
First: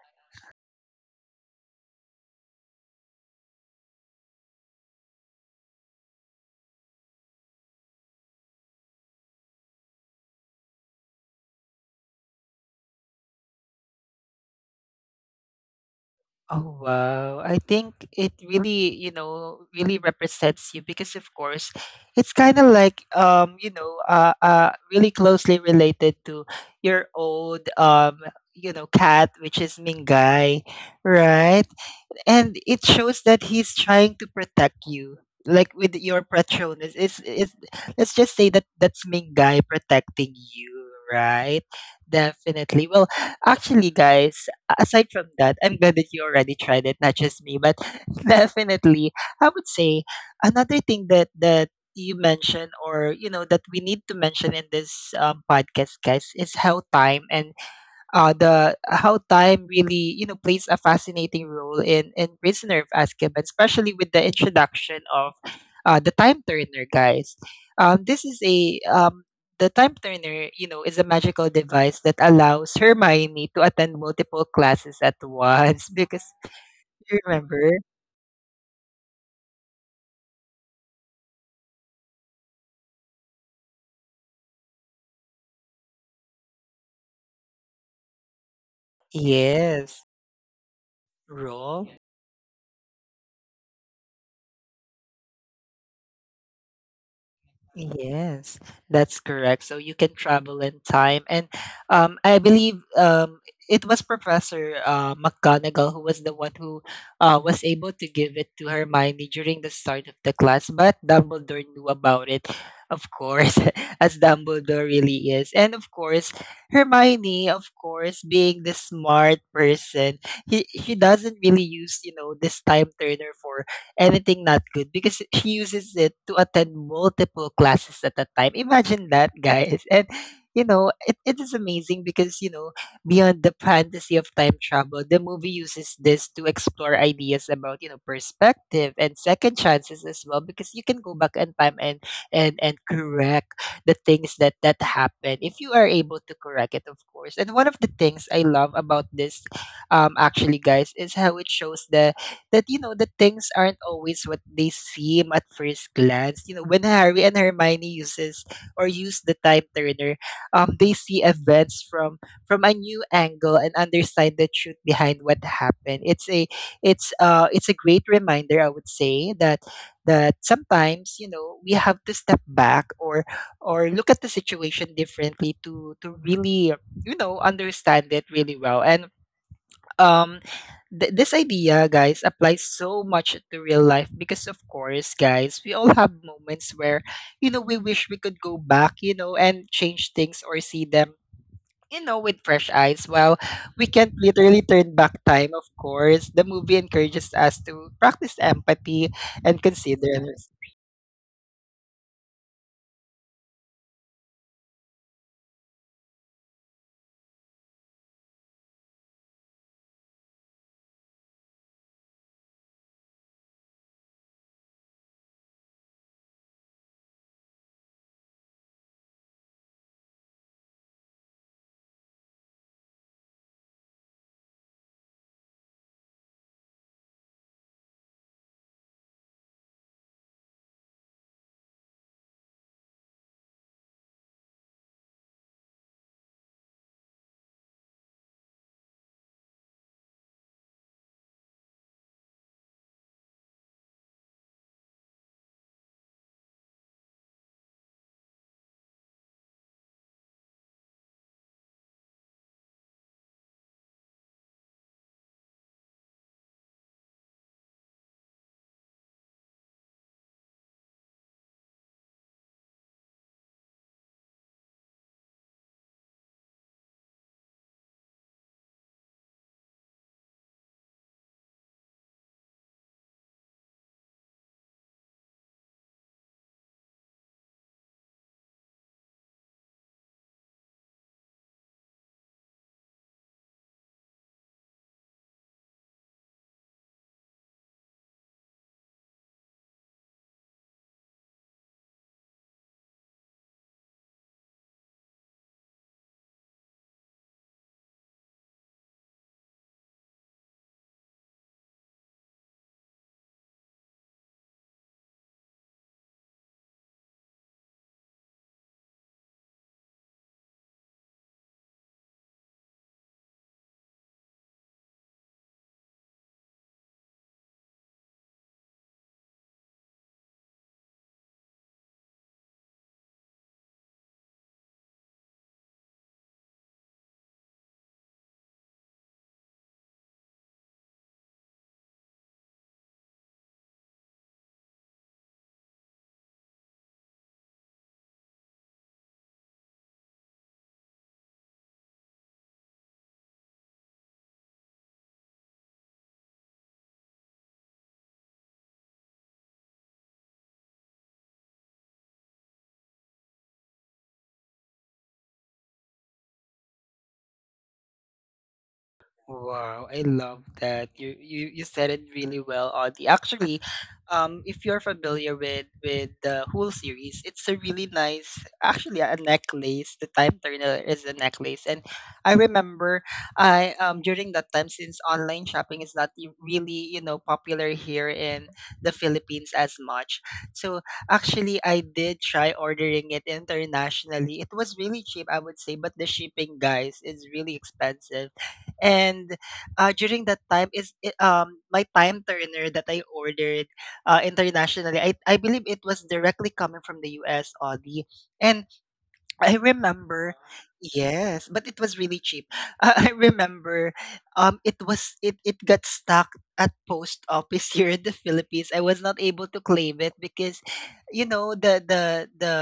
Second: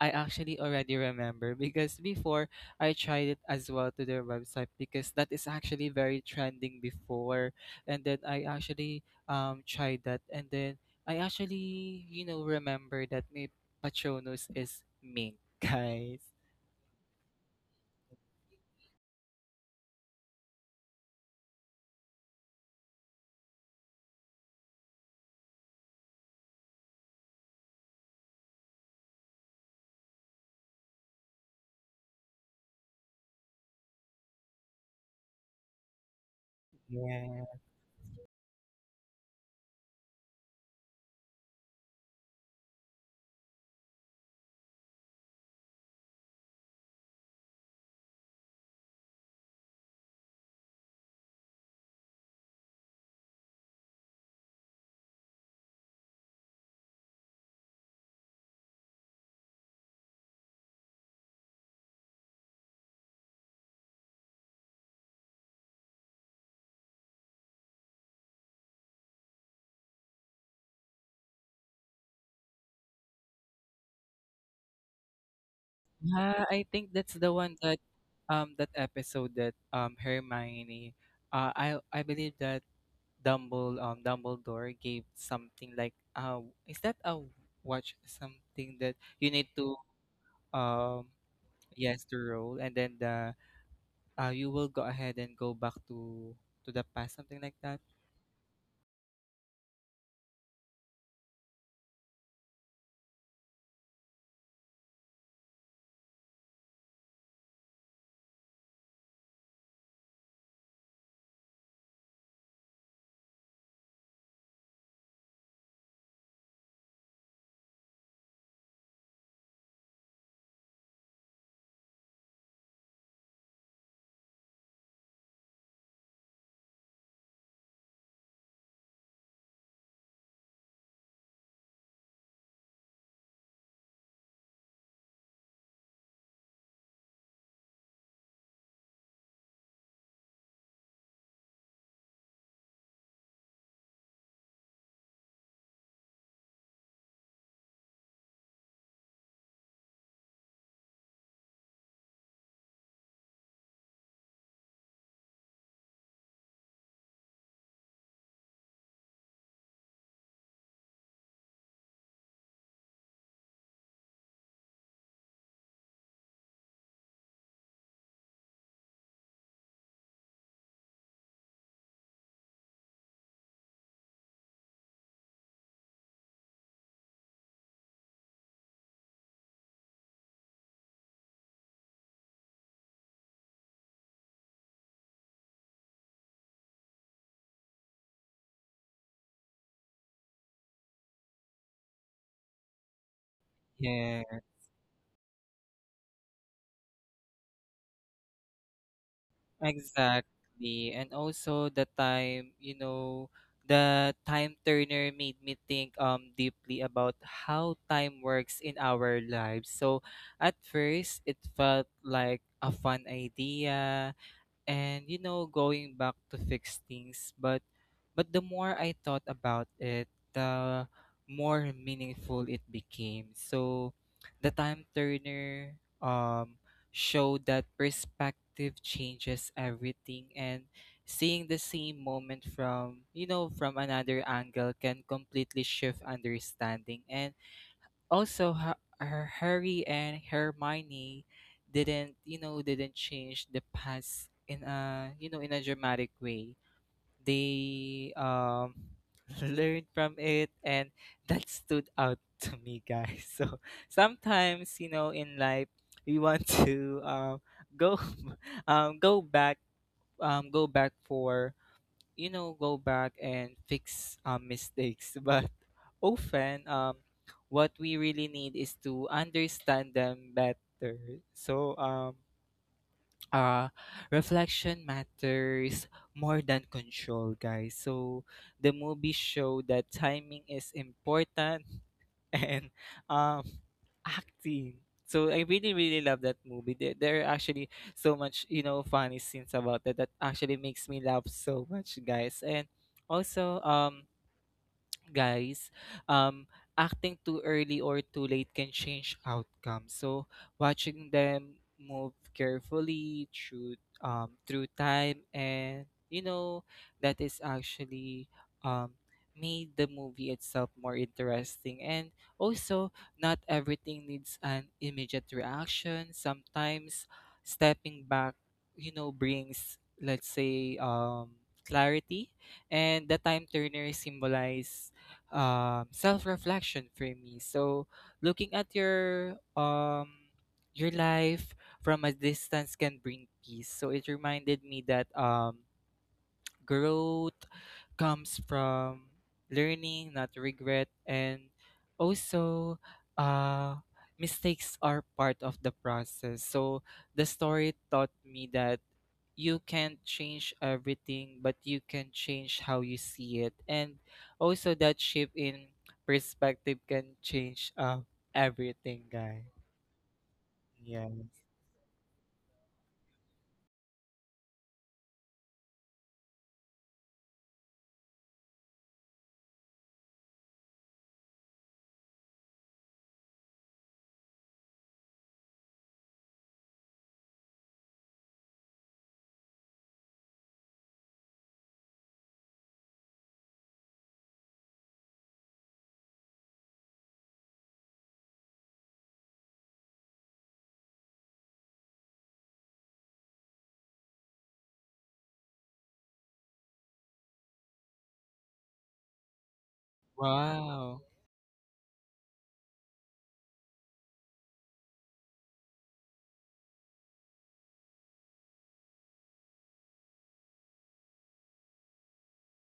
I actually already remember because before I tried it as well to their website because that is actually very trending before, and then I actually um tried that, and then I actually, you know, remember that my Patronos is mink, guys.
Oh, wow. I think it really, you know, really represents you because, of course, it's kind of like, um, you know, uh, uh, really closely related to your old, um, you know, cat, which is Mingay, right? And it shows that he's trying to protect you, like, with your patronus it's,
Yeah.
it's let's just say that that's Ming guy protecting you, right? Definitely. Well, actually, guys, aside from that, I'm glad that you already tried it, not just me, but definitely. I would say another thing that that you mentioned, or you know that we need to mention in this, um, podcast, guys, is how time and uh, the how time really, you know plays a fascinating role in in Prisoner of Azkaban, especially with the introduction of uh, the time turner, guys. Um, this is a um, The time turner, you know, is a magical device that allows Hermione to attend multiple classes at once. Because
Yeah, I think that's
you
the one
remember,
that um that episode that um Hermione uh I I believe that Dumble um Dumbledore gave something like uh is that a watch, something that you need to
yes,
um
roll.
yes, to roll, and then the uh you will go ahead and go back to to the past, something like that.
Yes, that's correct. So you can travel in time. And um, I believe, um, it was Professor uh, McGonagall, who was the one who uh, was able to give it to Hermione during the start of the class, but Dumbledore knew about it, of course, as Dumbledore really is. And of course, Hermione, of course, being the smart person, he, she doesn't really use, you know, this time turner for anything not good, because she uses it to attend multiple classes at a time. Imagine that, guys. And you know, it, it is amazing because, you know, beyond the fantasy of time travel, the movie uses this to explore ideas about, you know, perspective and second chances as well, because you can go back in time and and and correct the things that that happen, if you are able to correct it, of course. And one of the things I love about this, um, actually, guys, is how it shows the that, you know that things aren't always what they seem at first glance. You know, when Harry and Hermione uses or use the time turner, um, they see events from from a new angle and understand the truth behind what happened. It's a it's uh it's a great reminder, I would say, that that sometimes, you know we have to step back, or or look at the situation differently to to really, you know understand it really well. And um th- this idea, guys, applies so much to real life, because of course, guys, we all have moments where, you know we wish we could go back, you know and change things, or see them, you know with fresh eyes. Well, we
Yeah,
can't literally turn back time. Of course, the movie encourages us to practice empathy and consider.
exactly. And also the time you know the time turner made me think um deeply about how time works in our lives. So at first it felt like a fun idea, and you know going back to fix things, but but the more I thought about it, the more meaningful it became. So the time turner um showed that perspective changes everything, and seeing the same moment from you know from another angle can completely shift understanding. And also, Ha- Har- harry and Hermione didn't you know didn't change the past in a you know in a dramatic way. They um learned from it, and that stood out to me, guys. So sometimes you know in life, we want to um go um go back um go back for you know go back and fix um, mistakes, but often, um, what we really need is to understand them better. So um uh reflection matters more than control, guys. So the movie showed that timing is important, and um acting. So I really, really love that movie. There, there are actually so much you know funny scenes about that that actually makes me laugh so much, guys. And also, um guys, um, acting too early or too late can change outcomes. So watching them move carefully through um, through time, and you know that is actually, um, made the movie itself more interesting. And also, not everything needs an immediate reaction. Sometimes stepping back, you know, brings, let's say, um, clarity. And the time turner symbolize um, self-reflection for me. So looking at your um your life from a distance can bring peace. So it reminded me that um growth comes from learning, not regret. And also, uh, mistakes are part of the process. So the story taught me that you can't change everything, but you can change how you see it. And also that shift in perspective can change, uh, everything, guy.
Wow, I love that.
Yeah.
You you you said it really well, Audie. Actually, um, if you're familiar with with the whole series, it's a really nice, actually, a necklace. The time turner is a necklace, and I remember, I um during that time, since online shopping is not y- really, you know popular here in the Philippines as much. So actually, I did try ordering it internationally. It was really cheap, I would say, but the shipping, guys, is really expensive. And uh, during that time, is it, um my time turner that I ordered uh, internationally, I I believe, it was directly coming from the U S, Audi. And I remember,
Wow.
yes, but it was really cheap. I remember, um it was it it got stuck at post office here in the Philippines. I was not able to claim it because, you know the the the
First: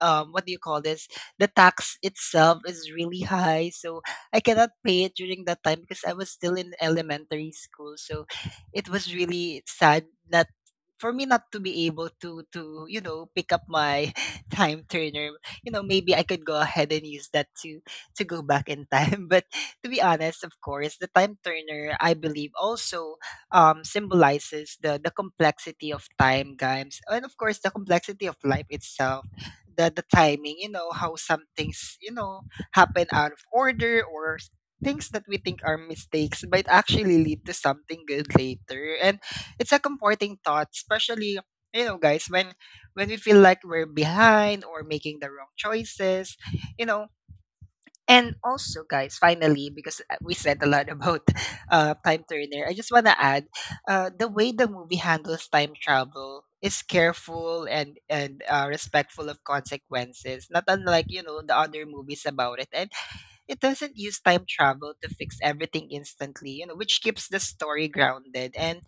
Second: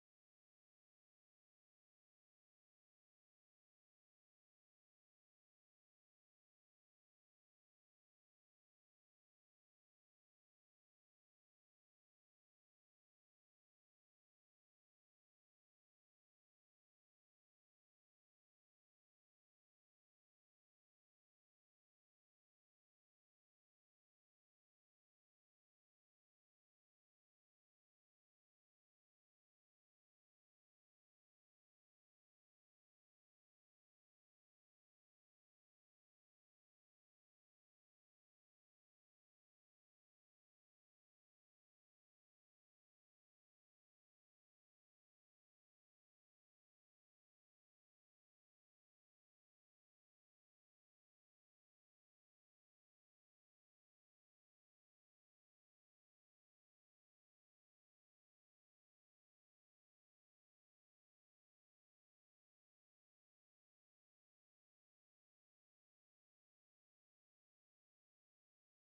um what do you call this? The tax itself is really high, so I cannot pay it during that time because I was still in elementary school. So it was really sad that, for me, not to be able to to you know pick up my time turner. You know, maybe I could go ahead and use that to to go back in time. But to be honest, of course, the time turner, I believe, also um, symbolizes the the complexity of time, guys, and of course, the complexity of life itself. The the timing, you know, how some things, you know, happen out of order, or s- things that we think are mistakes might actually lead to something good later. And it's a comforting thought, especially, you know, guys, when when we feel like we're behind or making the wrong choices, you know. And also, guys, finally, because uh, we said a lot about uh, time turner, I just want to add, uh, the way the movie handles time travel is careful and and uh, respectful of consequences, not unlike, you know the other movies about it. And it doesn't use time travel to fix everything instantly, you know, which keeps the story grounded. And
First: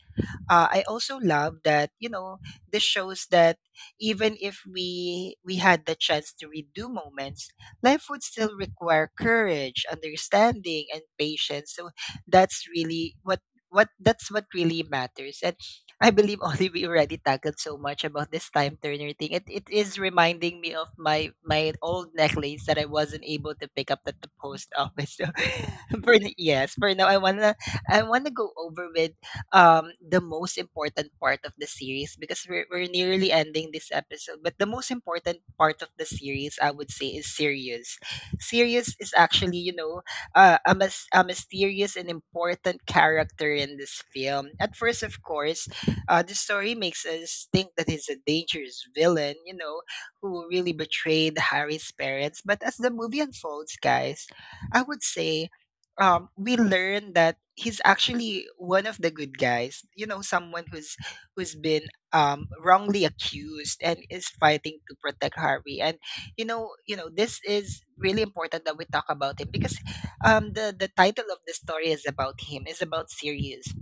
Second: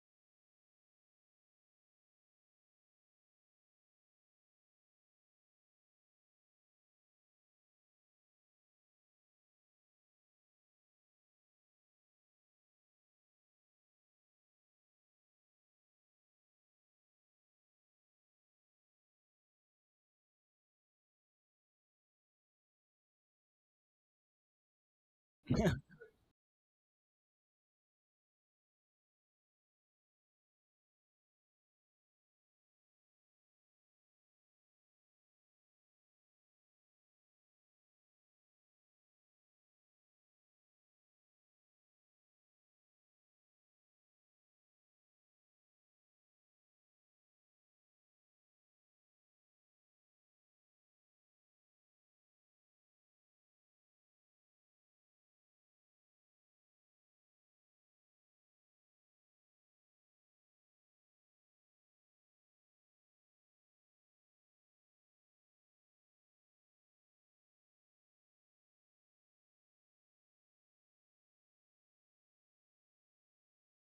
uh, I also love that, you know this shows that even if we we had the chance to redo moments, life would still require courage, understanding, and patience. So that's really what what that's what really matters. And I believe only we already tackled so much about this time turner thing. It it is reminding me of my my old necklace that I wasn't able to pick up at the post office. So for n- yes, for now, I wanna I wanna go over with, um, the most important part of the series, because we're, we're nearly ending this episode. But the most important part of the series, I would say, is Sirius. Sirius is actually, you know, uh, a, mys- a mysterious and important character in this film. At first, of course, uh, the story makes us think that he's a dangerous villain, you know, who really betrayed Harry's parents. But as the movie unfolds, guys, I would say, um, we learn that he's actually one of the good guys. You know, someone who's who's been, um, wrongly accused, and is fighting to protect Harvey. And you know, you know, this is really important that we talk about him, because um, the the title of the story is about him. Is about Sirius,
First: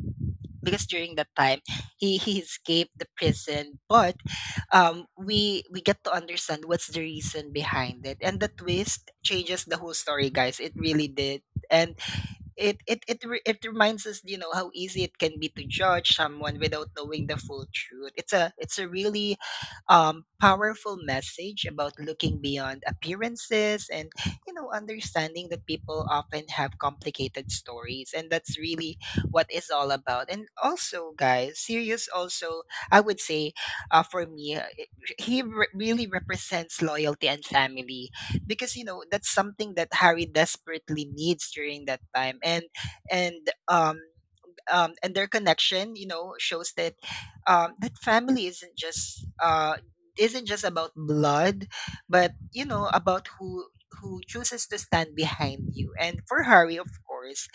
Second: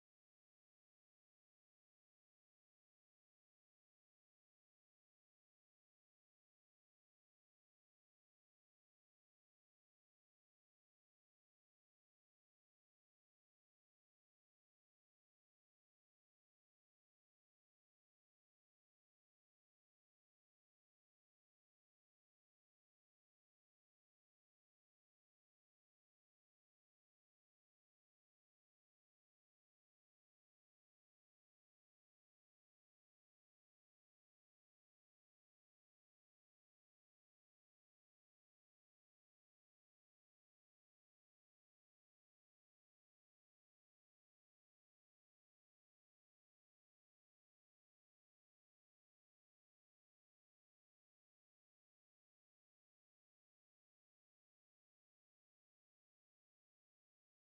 because during that time, he he escaped the prison, but um, we we get to understand what's the reason behind it, and the twist changes the whole story, guys. It really did, and it it it re- it reminds us, you know, how easy it can be to judge someone without knowing the full truth. It's a it's a really um powerful message about looking beyond appearances, and you know, understanding that people often have complicated stories, and that's really what it's all about. And also, guys, sirius also, I would say, uh, for me, uh, it- he re- really represents loyalty and family, because you know, that's something that Harry desperately needs during that time. And and um um and their connection, you know, shows that um that family isn't just uh isn't just about blood, but you know, about who who chooses to stand behind you, and for Harry, of course,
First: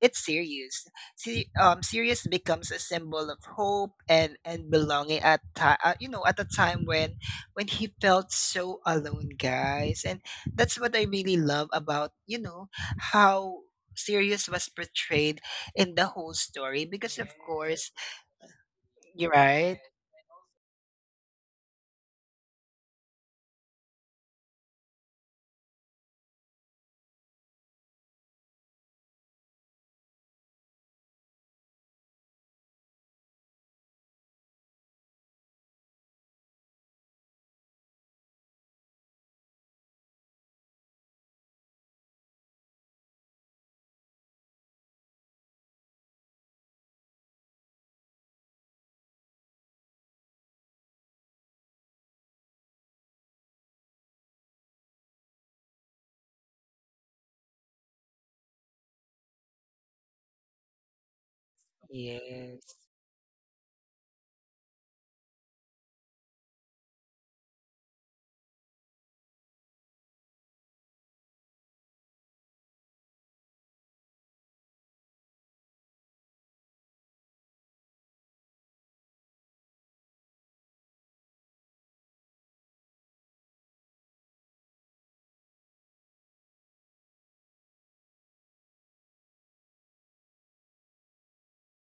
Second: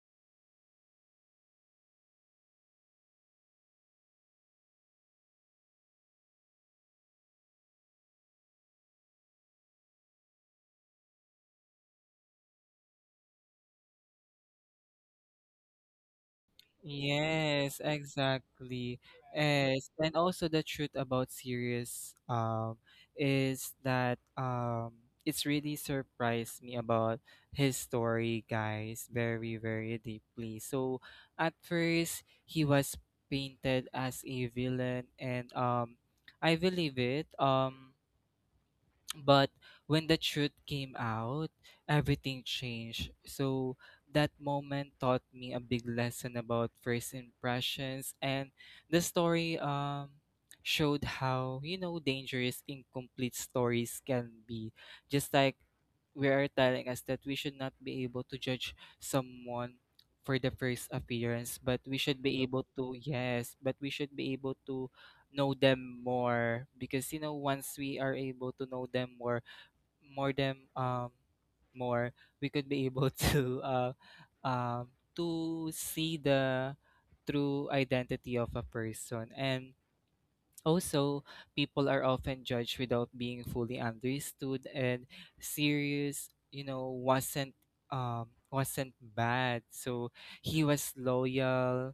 it's serious. See, um, serious becomes a symbol of hope and and belonging at ti- uh, you know, at a time when when he felt so alone, guys. And that's what I really love about, you know, how serious was portrayed in the whole story, because of
Yes,
course
exactly.
you're right.
Yes. And also the truth about series um is that um it's really surprised me about his story, guys, very, very deeply. So at first he was painted as a villain, and um I believe it. Um but when the truth came out, everything changed. So that moment taught me a big lesson about first impressions, and the story um showed how, you know, dangerous incomplete stories can be. Just like we are telling us that we should not be able to judge someone for the first appearance, but we should be able
Yes,
to, yes, but we should be able to know them more. Because you know once we are able to know them more, more them um more we could be able to uh um to see the true identity of a person. And also, people are often judged without being fully understood. And serious you know wasn't um wasn't bad. So he was loyal,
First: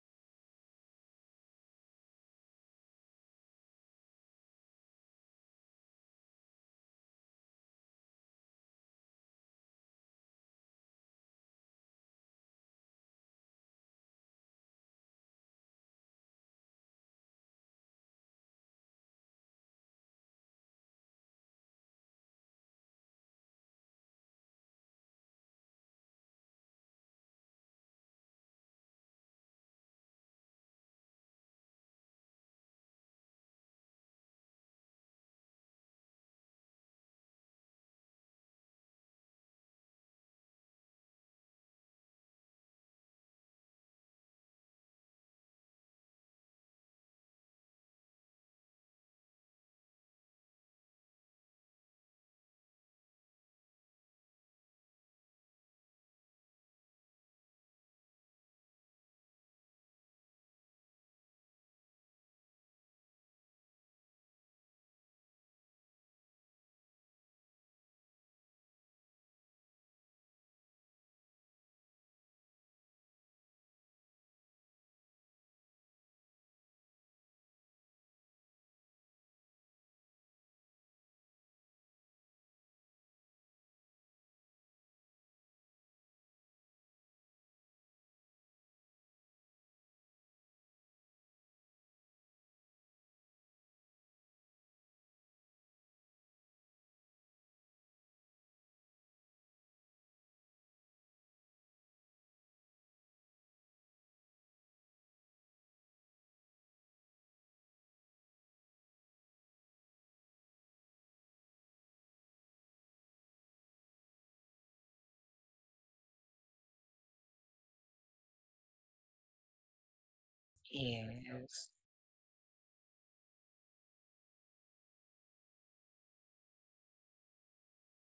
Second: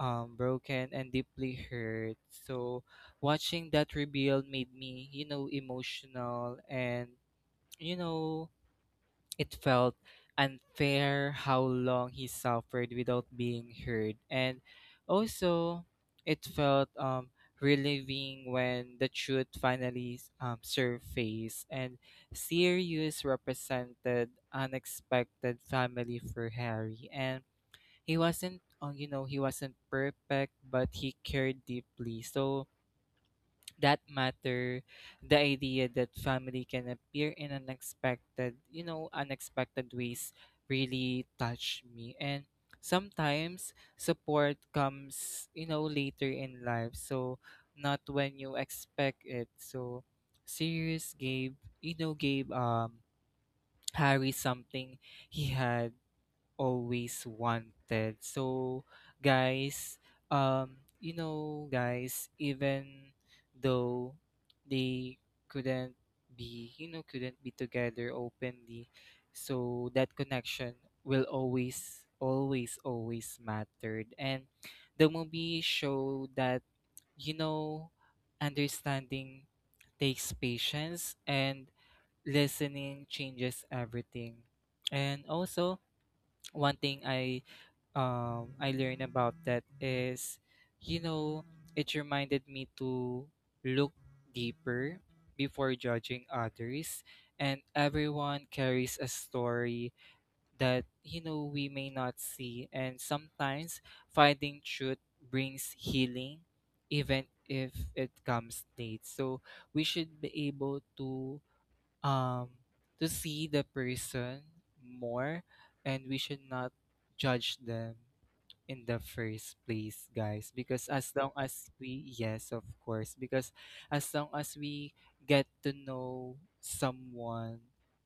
um, broken, and deeply hurt. So watching that reveal made me, you know, emotional, and, you know, it felt unfair how long he suffered without being heard. And also, it felt um, relieving when the truth finally um, surfaced. And Sirius represented unexpected family for Harry. And he wasn't uh, you know he wasn't perfect, but he cared deeply. So that matter. The idea that family can appear in unexpected you know unexpected ways really touched me. And sometimes support comes you know later in life, so not when you expect it. So Sirius gave you know gave um Harry something he had always wanted. So, guys, um, you know, guys, even though they couldn't be, you know, couldn't be together openly, so that connection will always, always, always mattered. And the movie showed that, you know, understanding takes patience, and listening changes everything. And also, one thing I um, I learned about that is, you know, it reminded me to look deeper before judging others. And everyone carries a story that, you know, we may not see. And sometimes finding truth brings healing, even if it comes late. So we should be able to, um, to see the person more, and we should not judge them in the first place, guys. Because as long as
yes.
we, yes, of course, because as long as we get to know someone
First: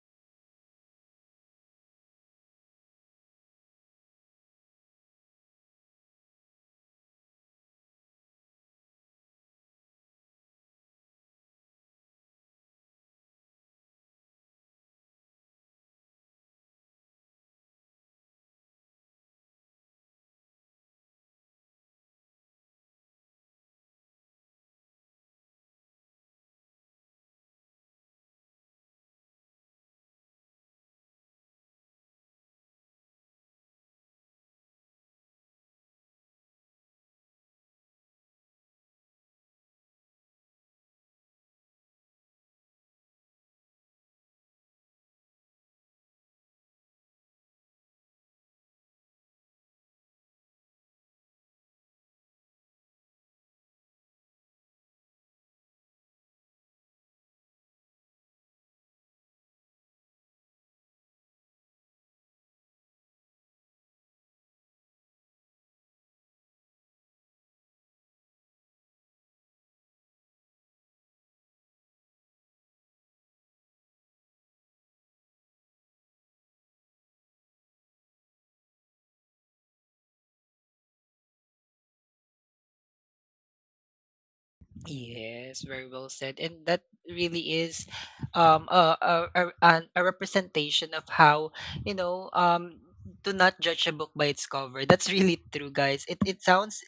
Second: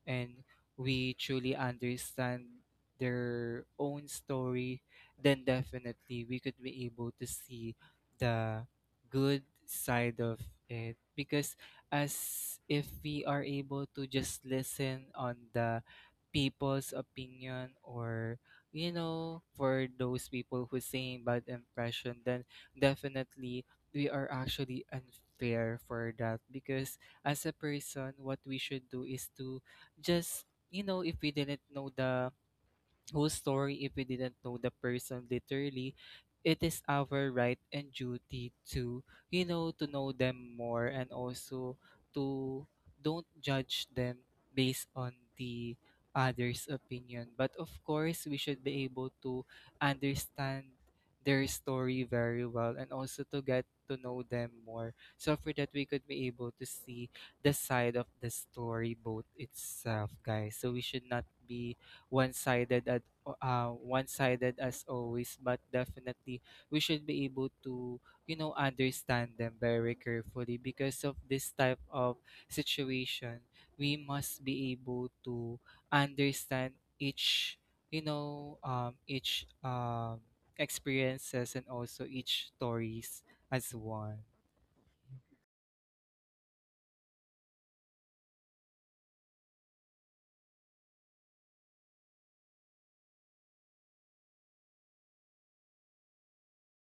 and we truly understand their own story, then definitely we could be able to see the good side of it. Because as if we are able to just listen on the people's opinion, or you know for those people who saying bad impression, then definitely we are actually unfair for that. Because as a person, what we should do is to just, you know if we didn't know the whole story, if we didn't know the person literally, it is our right and duty to you know to know them more, and also to don't judge them based on the other's opinion. But of course, we should be able to understand their story very well, and also to get to know them more, so for that we could be able to see the side of the story both itself, guys. So we should not be one-sided at, uh, one-sided as always, but definitely we should be able to you know understand them very carefully. Because of this type of situation, we must be able to understand each, you know um each um experiences, and also each stories as one.
Yes, very well said. And that really is um a a a, an- a representation of how, you know, um to not judge a book by its cover. That's really true, guys. It it sounds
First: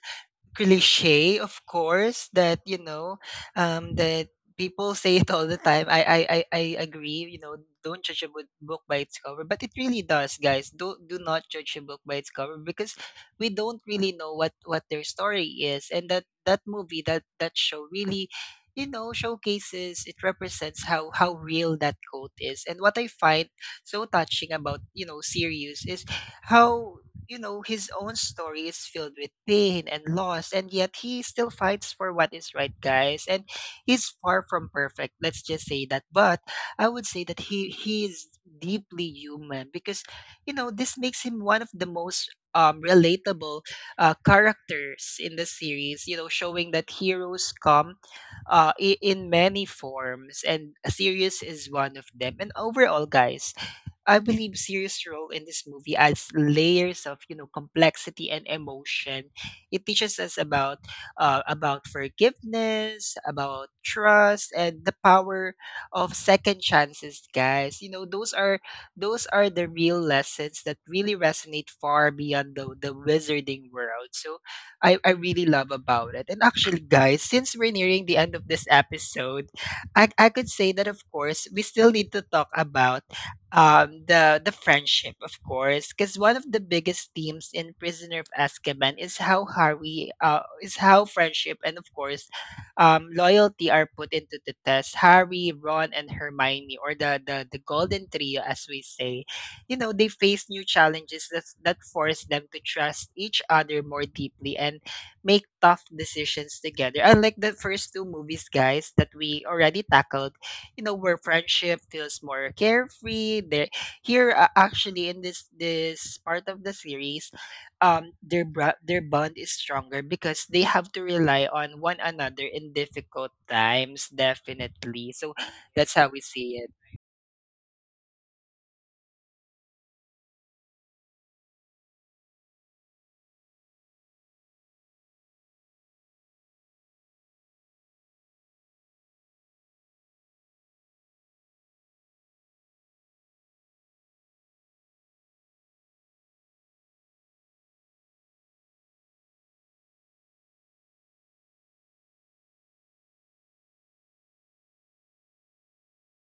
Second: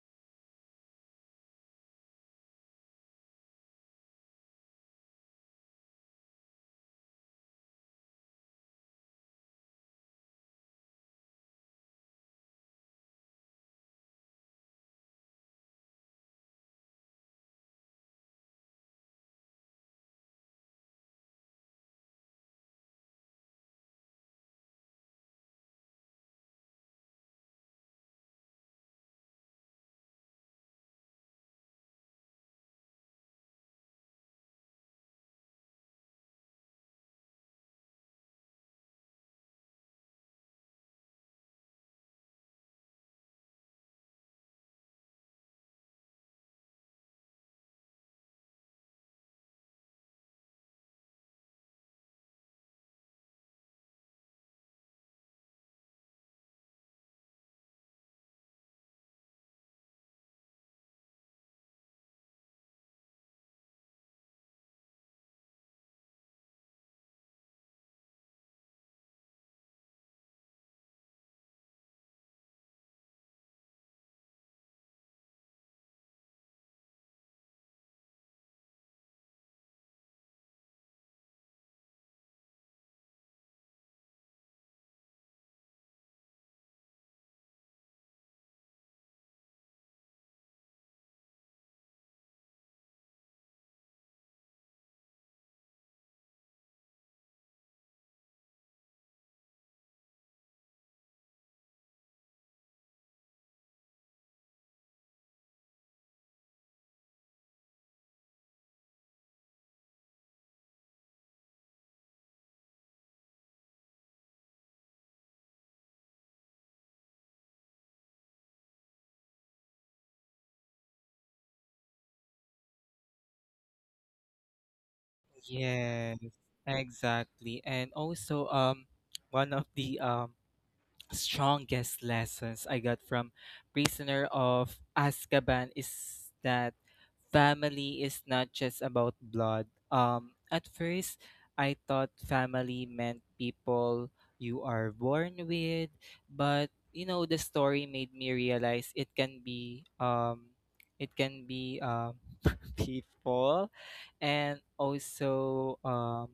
cliche, of course, that you know, um, that people say it all the time. I I I, I agree. You know, don't judge a book book by its cover, but it really does, guys. Do do not judge a book by its cover, because we don't really know what what their story is, and that that movie, that that show really, you know, showcases, it represents how how real that quote is. And what I find so touching about, you know, series is how, you know, his own story is filled with pain and loss, and yet he still fights for what is right, guys. And he's far from perfect. Let's just say that. But I would say that he he is deeply human, because you know, this makes him one of the most um relatable uh characters in the series, you know, showing that heroes come uh i- in many forms, and a series is one of them. And overall, guys, I believe Sirius' role in this movie adds layers of, you know, complexity and emotion. It teaches us about uh, about forgiveness, about trust, and the power of second chances, guys. You know, those are, those are the real lessons that really resonate far beyond the the wizarding world. So I I really love about it. And actually, guys, since we're nearing the end of this episode, I I could say that of course we still need to talk about um, the the friendship, of course, because one of the biggest themes in Prisoner of Azkaban is how Harry, uh, is how friendship, and of course, um, loyalty are put into the test. Harry, Ron, and Hermione, or the the the Golden Trio, as we say, you know, they face new challenges that that force them to trust each other more deeply and make tough decisions together. Unlike the first two movies, guys, that we already tackled, you know, where friendship feels more carefree there, here, uh, actually, in this this part of the series, um their bra- their bond is stronger, because they have to rely on one another in difficult times, definitely. So that's how
Yes,
we see
exactly. And also, um one of the um strongest lessons I got from Prisoner of Azkaban is that family is not just about blood. Um, at first, I thought family meant people you are born with, but you know the story made me realize it can be um it can be um people. And also, um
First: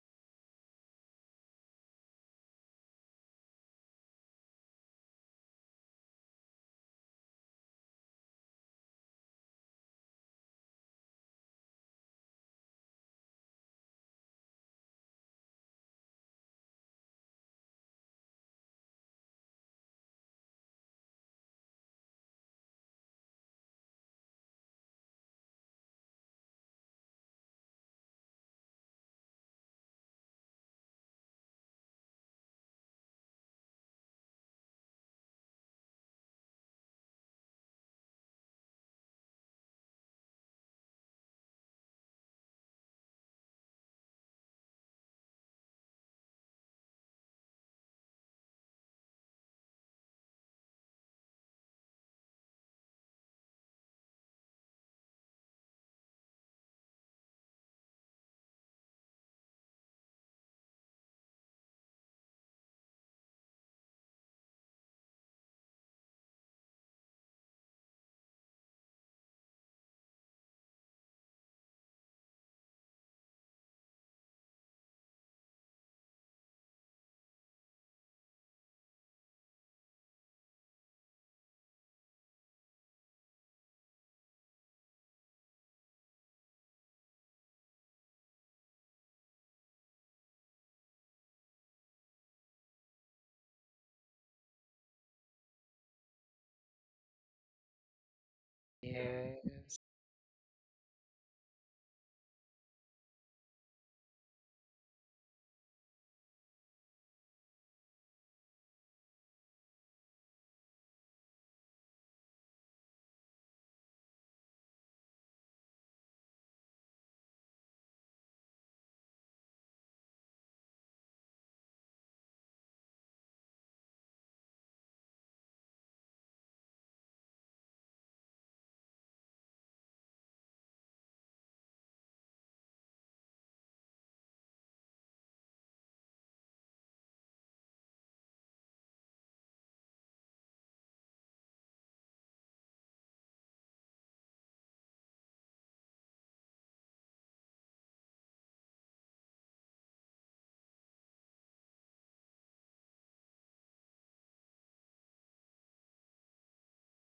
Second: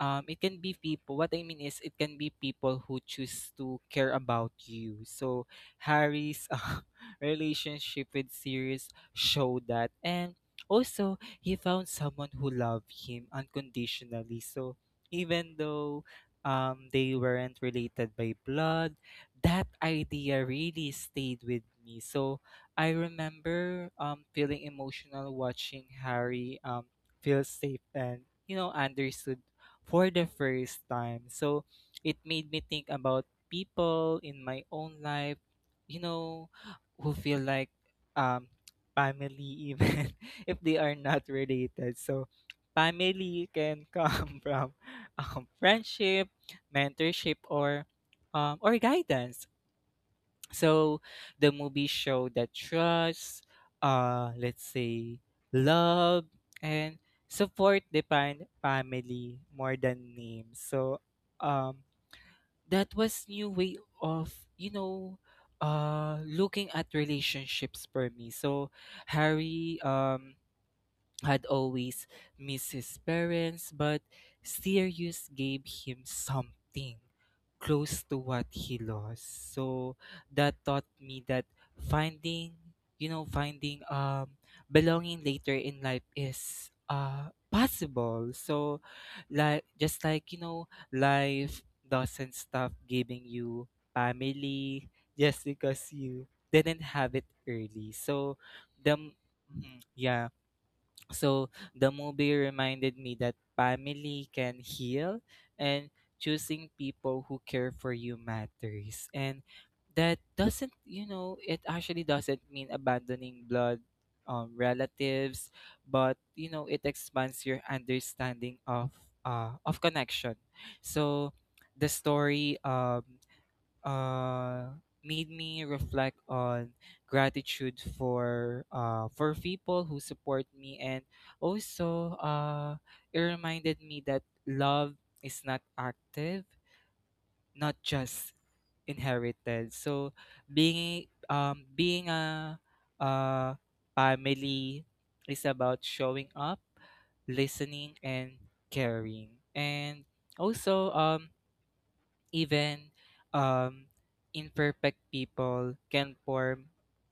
um, it can be people. What I mean is, it can be people who choose to care about you. So Harry's uh, relationship with Sirius showed that, and also he found someone who loved him unconditionally. So even though, um, they weren't related by blood, that idea really stayed with me. So I remember um, feeling emotional watching Harry um, feel safe and you know understood for the first time. So it made me think about people in my own life, you know, who feel like um family, even if they are not related. So family can come from, um, friendship, mentorship, or um, or guidance. So the movie showed that trust, uh, let's say, love and support define family more than names. So um that was new way of, you know, uh looking at relationships for me. So Harry um had always missed his parents, but Sirius gave him something close to what he lost. So that taught me that finding, you know, finding um belonging later in life is uh possible. So like just like, you know, life doesn't stop giving you family just because you didn't have it early. So the m-
it.
mhm. Yeah. So the movie reminded me that family can heal, and choosing people who care for you matters. And that doesn't, you know, it actually doesn't mean abandoning blood, um, relatives, but you know, it expands your understanding of uh, of connection. So the story um uh, made me reflect on gratitude for uh, for people who support me. And also, uh, it reminded me that love is not active, not just inherited. So being um, being a, a family is about showing up, listening, and caring. And also, um, even, um, imperfect people can form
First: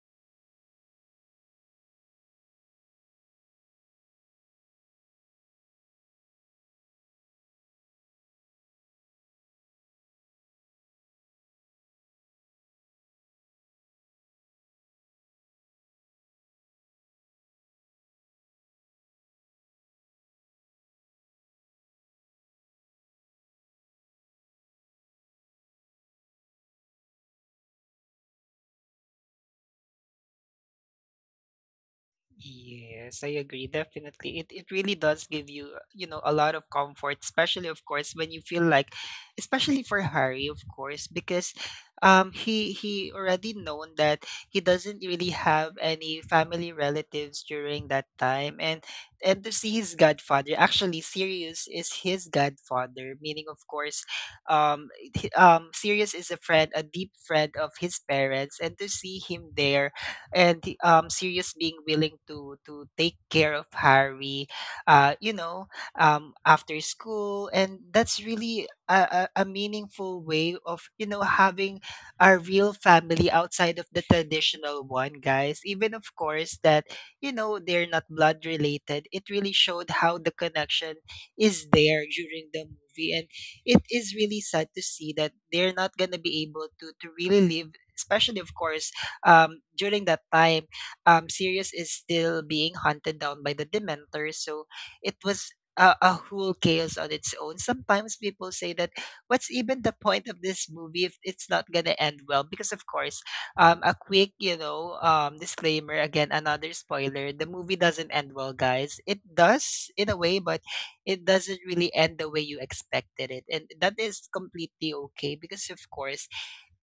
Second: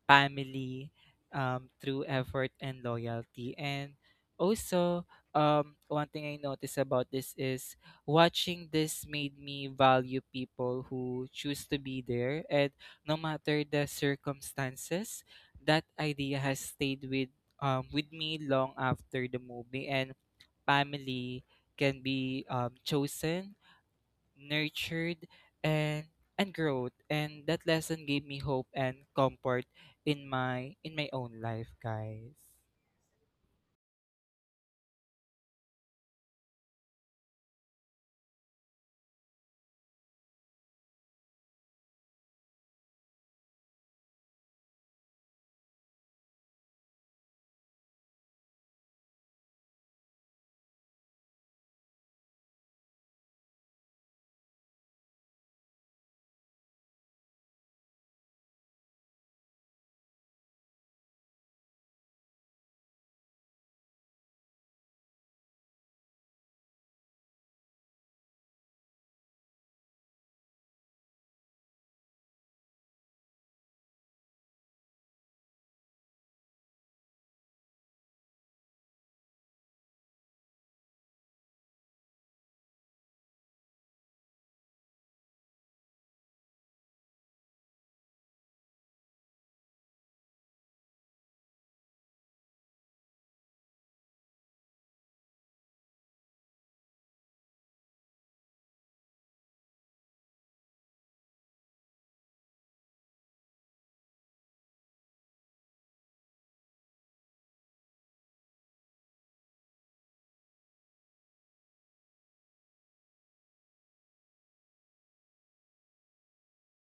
family um, through effort and loyalty. And also, um, one thing I noticed about this is watching this made me value people who choose to be there. And no matter the circumstances, that idea has stayed with um, with me long after the movie. And family can be um, chosen, nurtured, and and growth. And that lesson gave me hope and comfort in my in my own life, guys.
Yes, I agree. Definitely. It it really does give you, you know, a lot of comfort, especially of course when you feel like, especially for Harry, of course, because um he he already known that he doesn't really have any family relatives during that time. and and to see his godfather, actually Sirius is his godfather, meaning of course, um he- um Sirius is a friend, a deep friend of his parents, and to see him there, and he- um, Sirius being willing to to take care of Harry, uh, you know, um, after school, and that's really a, a, a meaningful way of, you know, having a real family outside of the traditional one, guys. Even of course that you know, they're not blood related, it really showed how the connection is there during the movie. And it is really sad to see that they're not gonna be able to to really live, especially of course, um, during that time, um, Sirius is still being hunted down by the Dementors. So it was a, a whole chaos on its own. Sometimes people say that what's even the point of this movie if it's not gonna end well? Because of course, um, a quick, you know, um, disclaimer again, another spoiler. The movie doesn't end well, guys. It does in a way, but it doesn't really end the way you expected it, and that is completely okay, because of course,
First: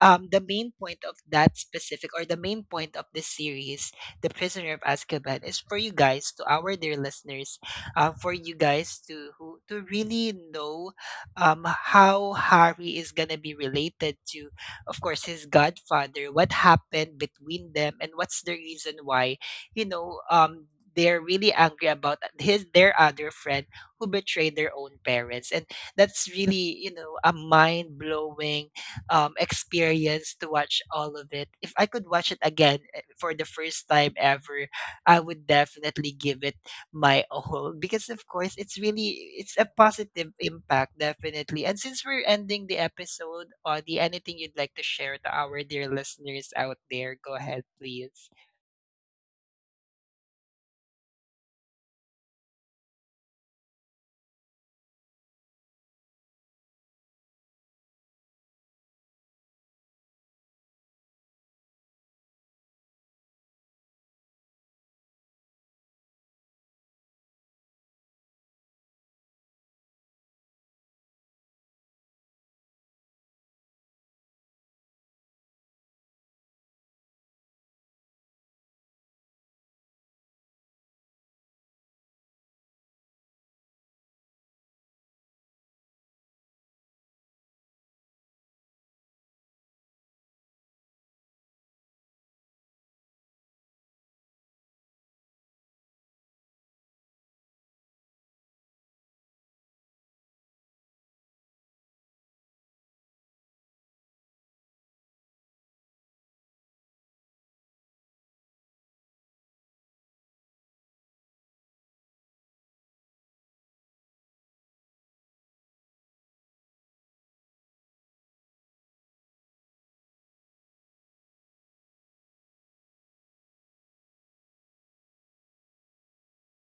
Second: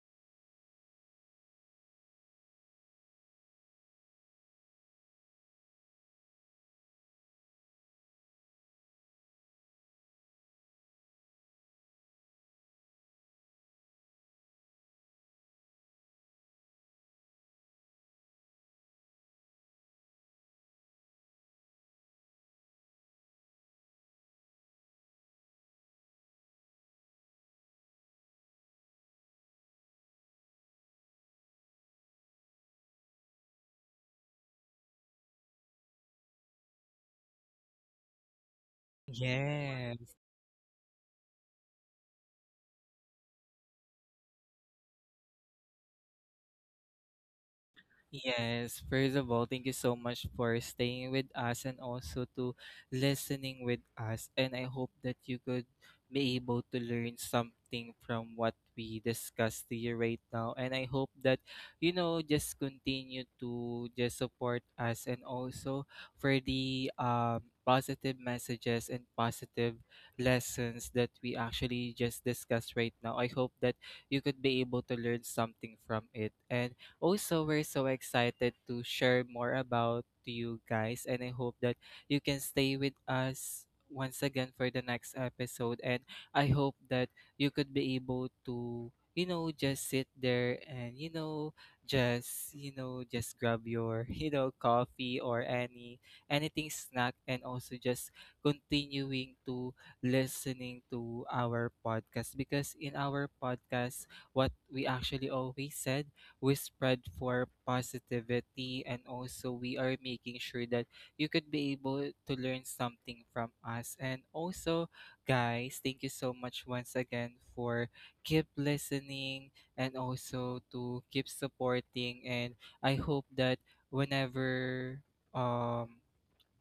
um, the main point of that specific, or the main point of this series, The Prisoner of Azkaban, is for you guys, to our dear listeners, uh, for you guys to who to really know um, how Harry is gonna be related to, of course, his godfather, what happened between them, and what's the reason why, you know, um, they're really angry about his their other friend who betrayed their own parents. And that's really, you know, a mind blowing um, experience to watch all of it. If I could watch it again, eh, for the first time ever, I would definitely give it my all, because of course it's really, it's a
yes
positive impact, definitely. And since we're ending the episode, Audie, anything you'd like to share to our dear listeners out there? Go ahead, please.
Yes, first of all, thank you so much for staying with us, and also to listening with us. And I hope that you could be able to learn something from what we discussed to you right now. And I hope that, you know, just continue to just support us, and also for the um, positive messages and positive lessons that we actually just discussed right now. I hope that you could be able to learn something from it. And also, we're so excited to share more about you guys, and I hope that you can stay with us once again for the next episode. And I hope that you could be able to, you know, just sit there and, you know, just, you know, just grab your, you know, coffee, or any anything snack, and also just continuing to listening to our podcast. Because in our podcast, what we actually always said, we spread for positivity, and also we are making sure that you could be able to learn something from us. And also, guys, thank you so much once again for keep listening, and also to keep supporting. And I hope that whenever, um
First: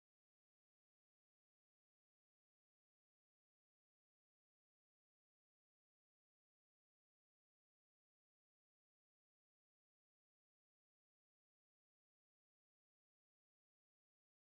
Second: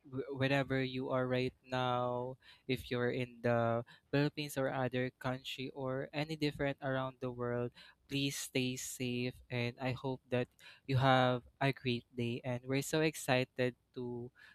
wh- wherever you are right now, if you're in the Philippines or other country or any different around the world, please stay safe. And I hope that you have a great day. And we're so excited to,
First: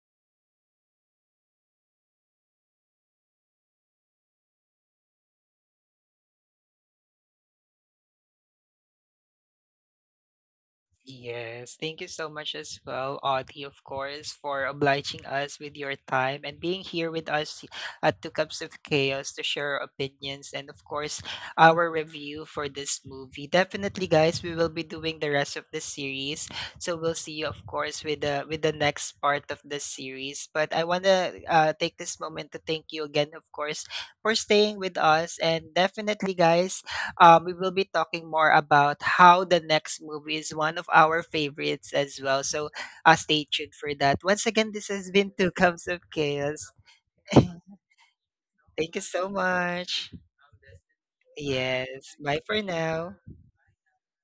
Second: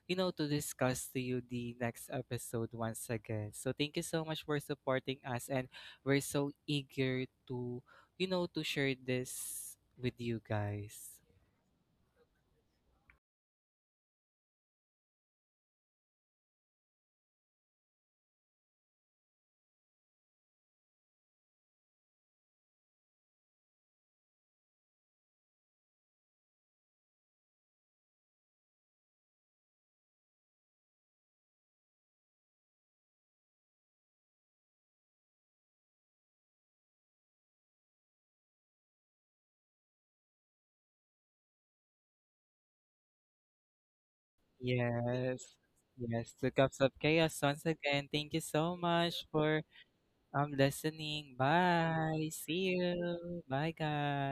you know, to discuss to you the next episode once again. So thank you so much for supporting us. And we're so eager to, you know, to share this with you guys.
Yes, thank you so much as well, Audie, of course, for obliging us with your time and being here with us at Two Cups of Chaos to share our opinions and, of course, our review for this movie. Definitely, guys, we will be doing the rest of the series, so we'll see you, of course, with the with the next part of the series. But I wanna uh, take this moment to thank you again, of course, for staying with us, and definitely, guys, um, we will be talking more about how the next movie is one of our favorites as well. So uh, stay tuned for that. Once again, this has
Yes.
been Two Cups of
Yes, Two Cups
Chaos.
of Chaos
Thank
once again. Thank you so
you
much
so
for
much.
um listening.
Yes.
Bye.
Bye for
See
now.
you. Bye guys.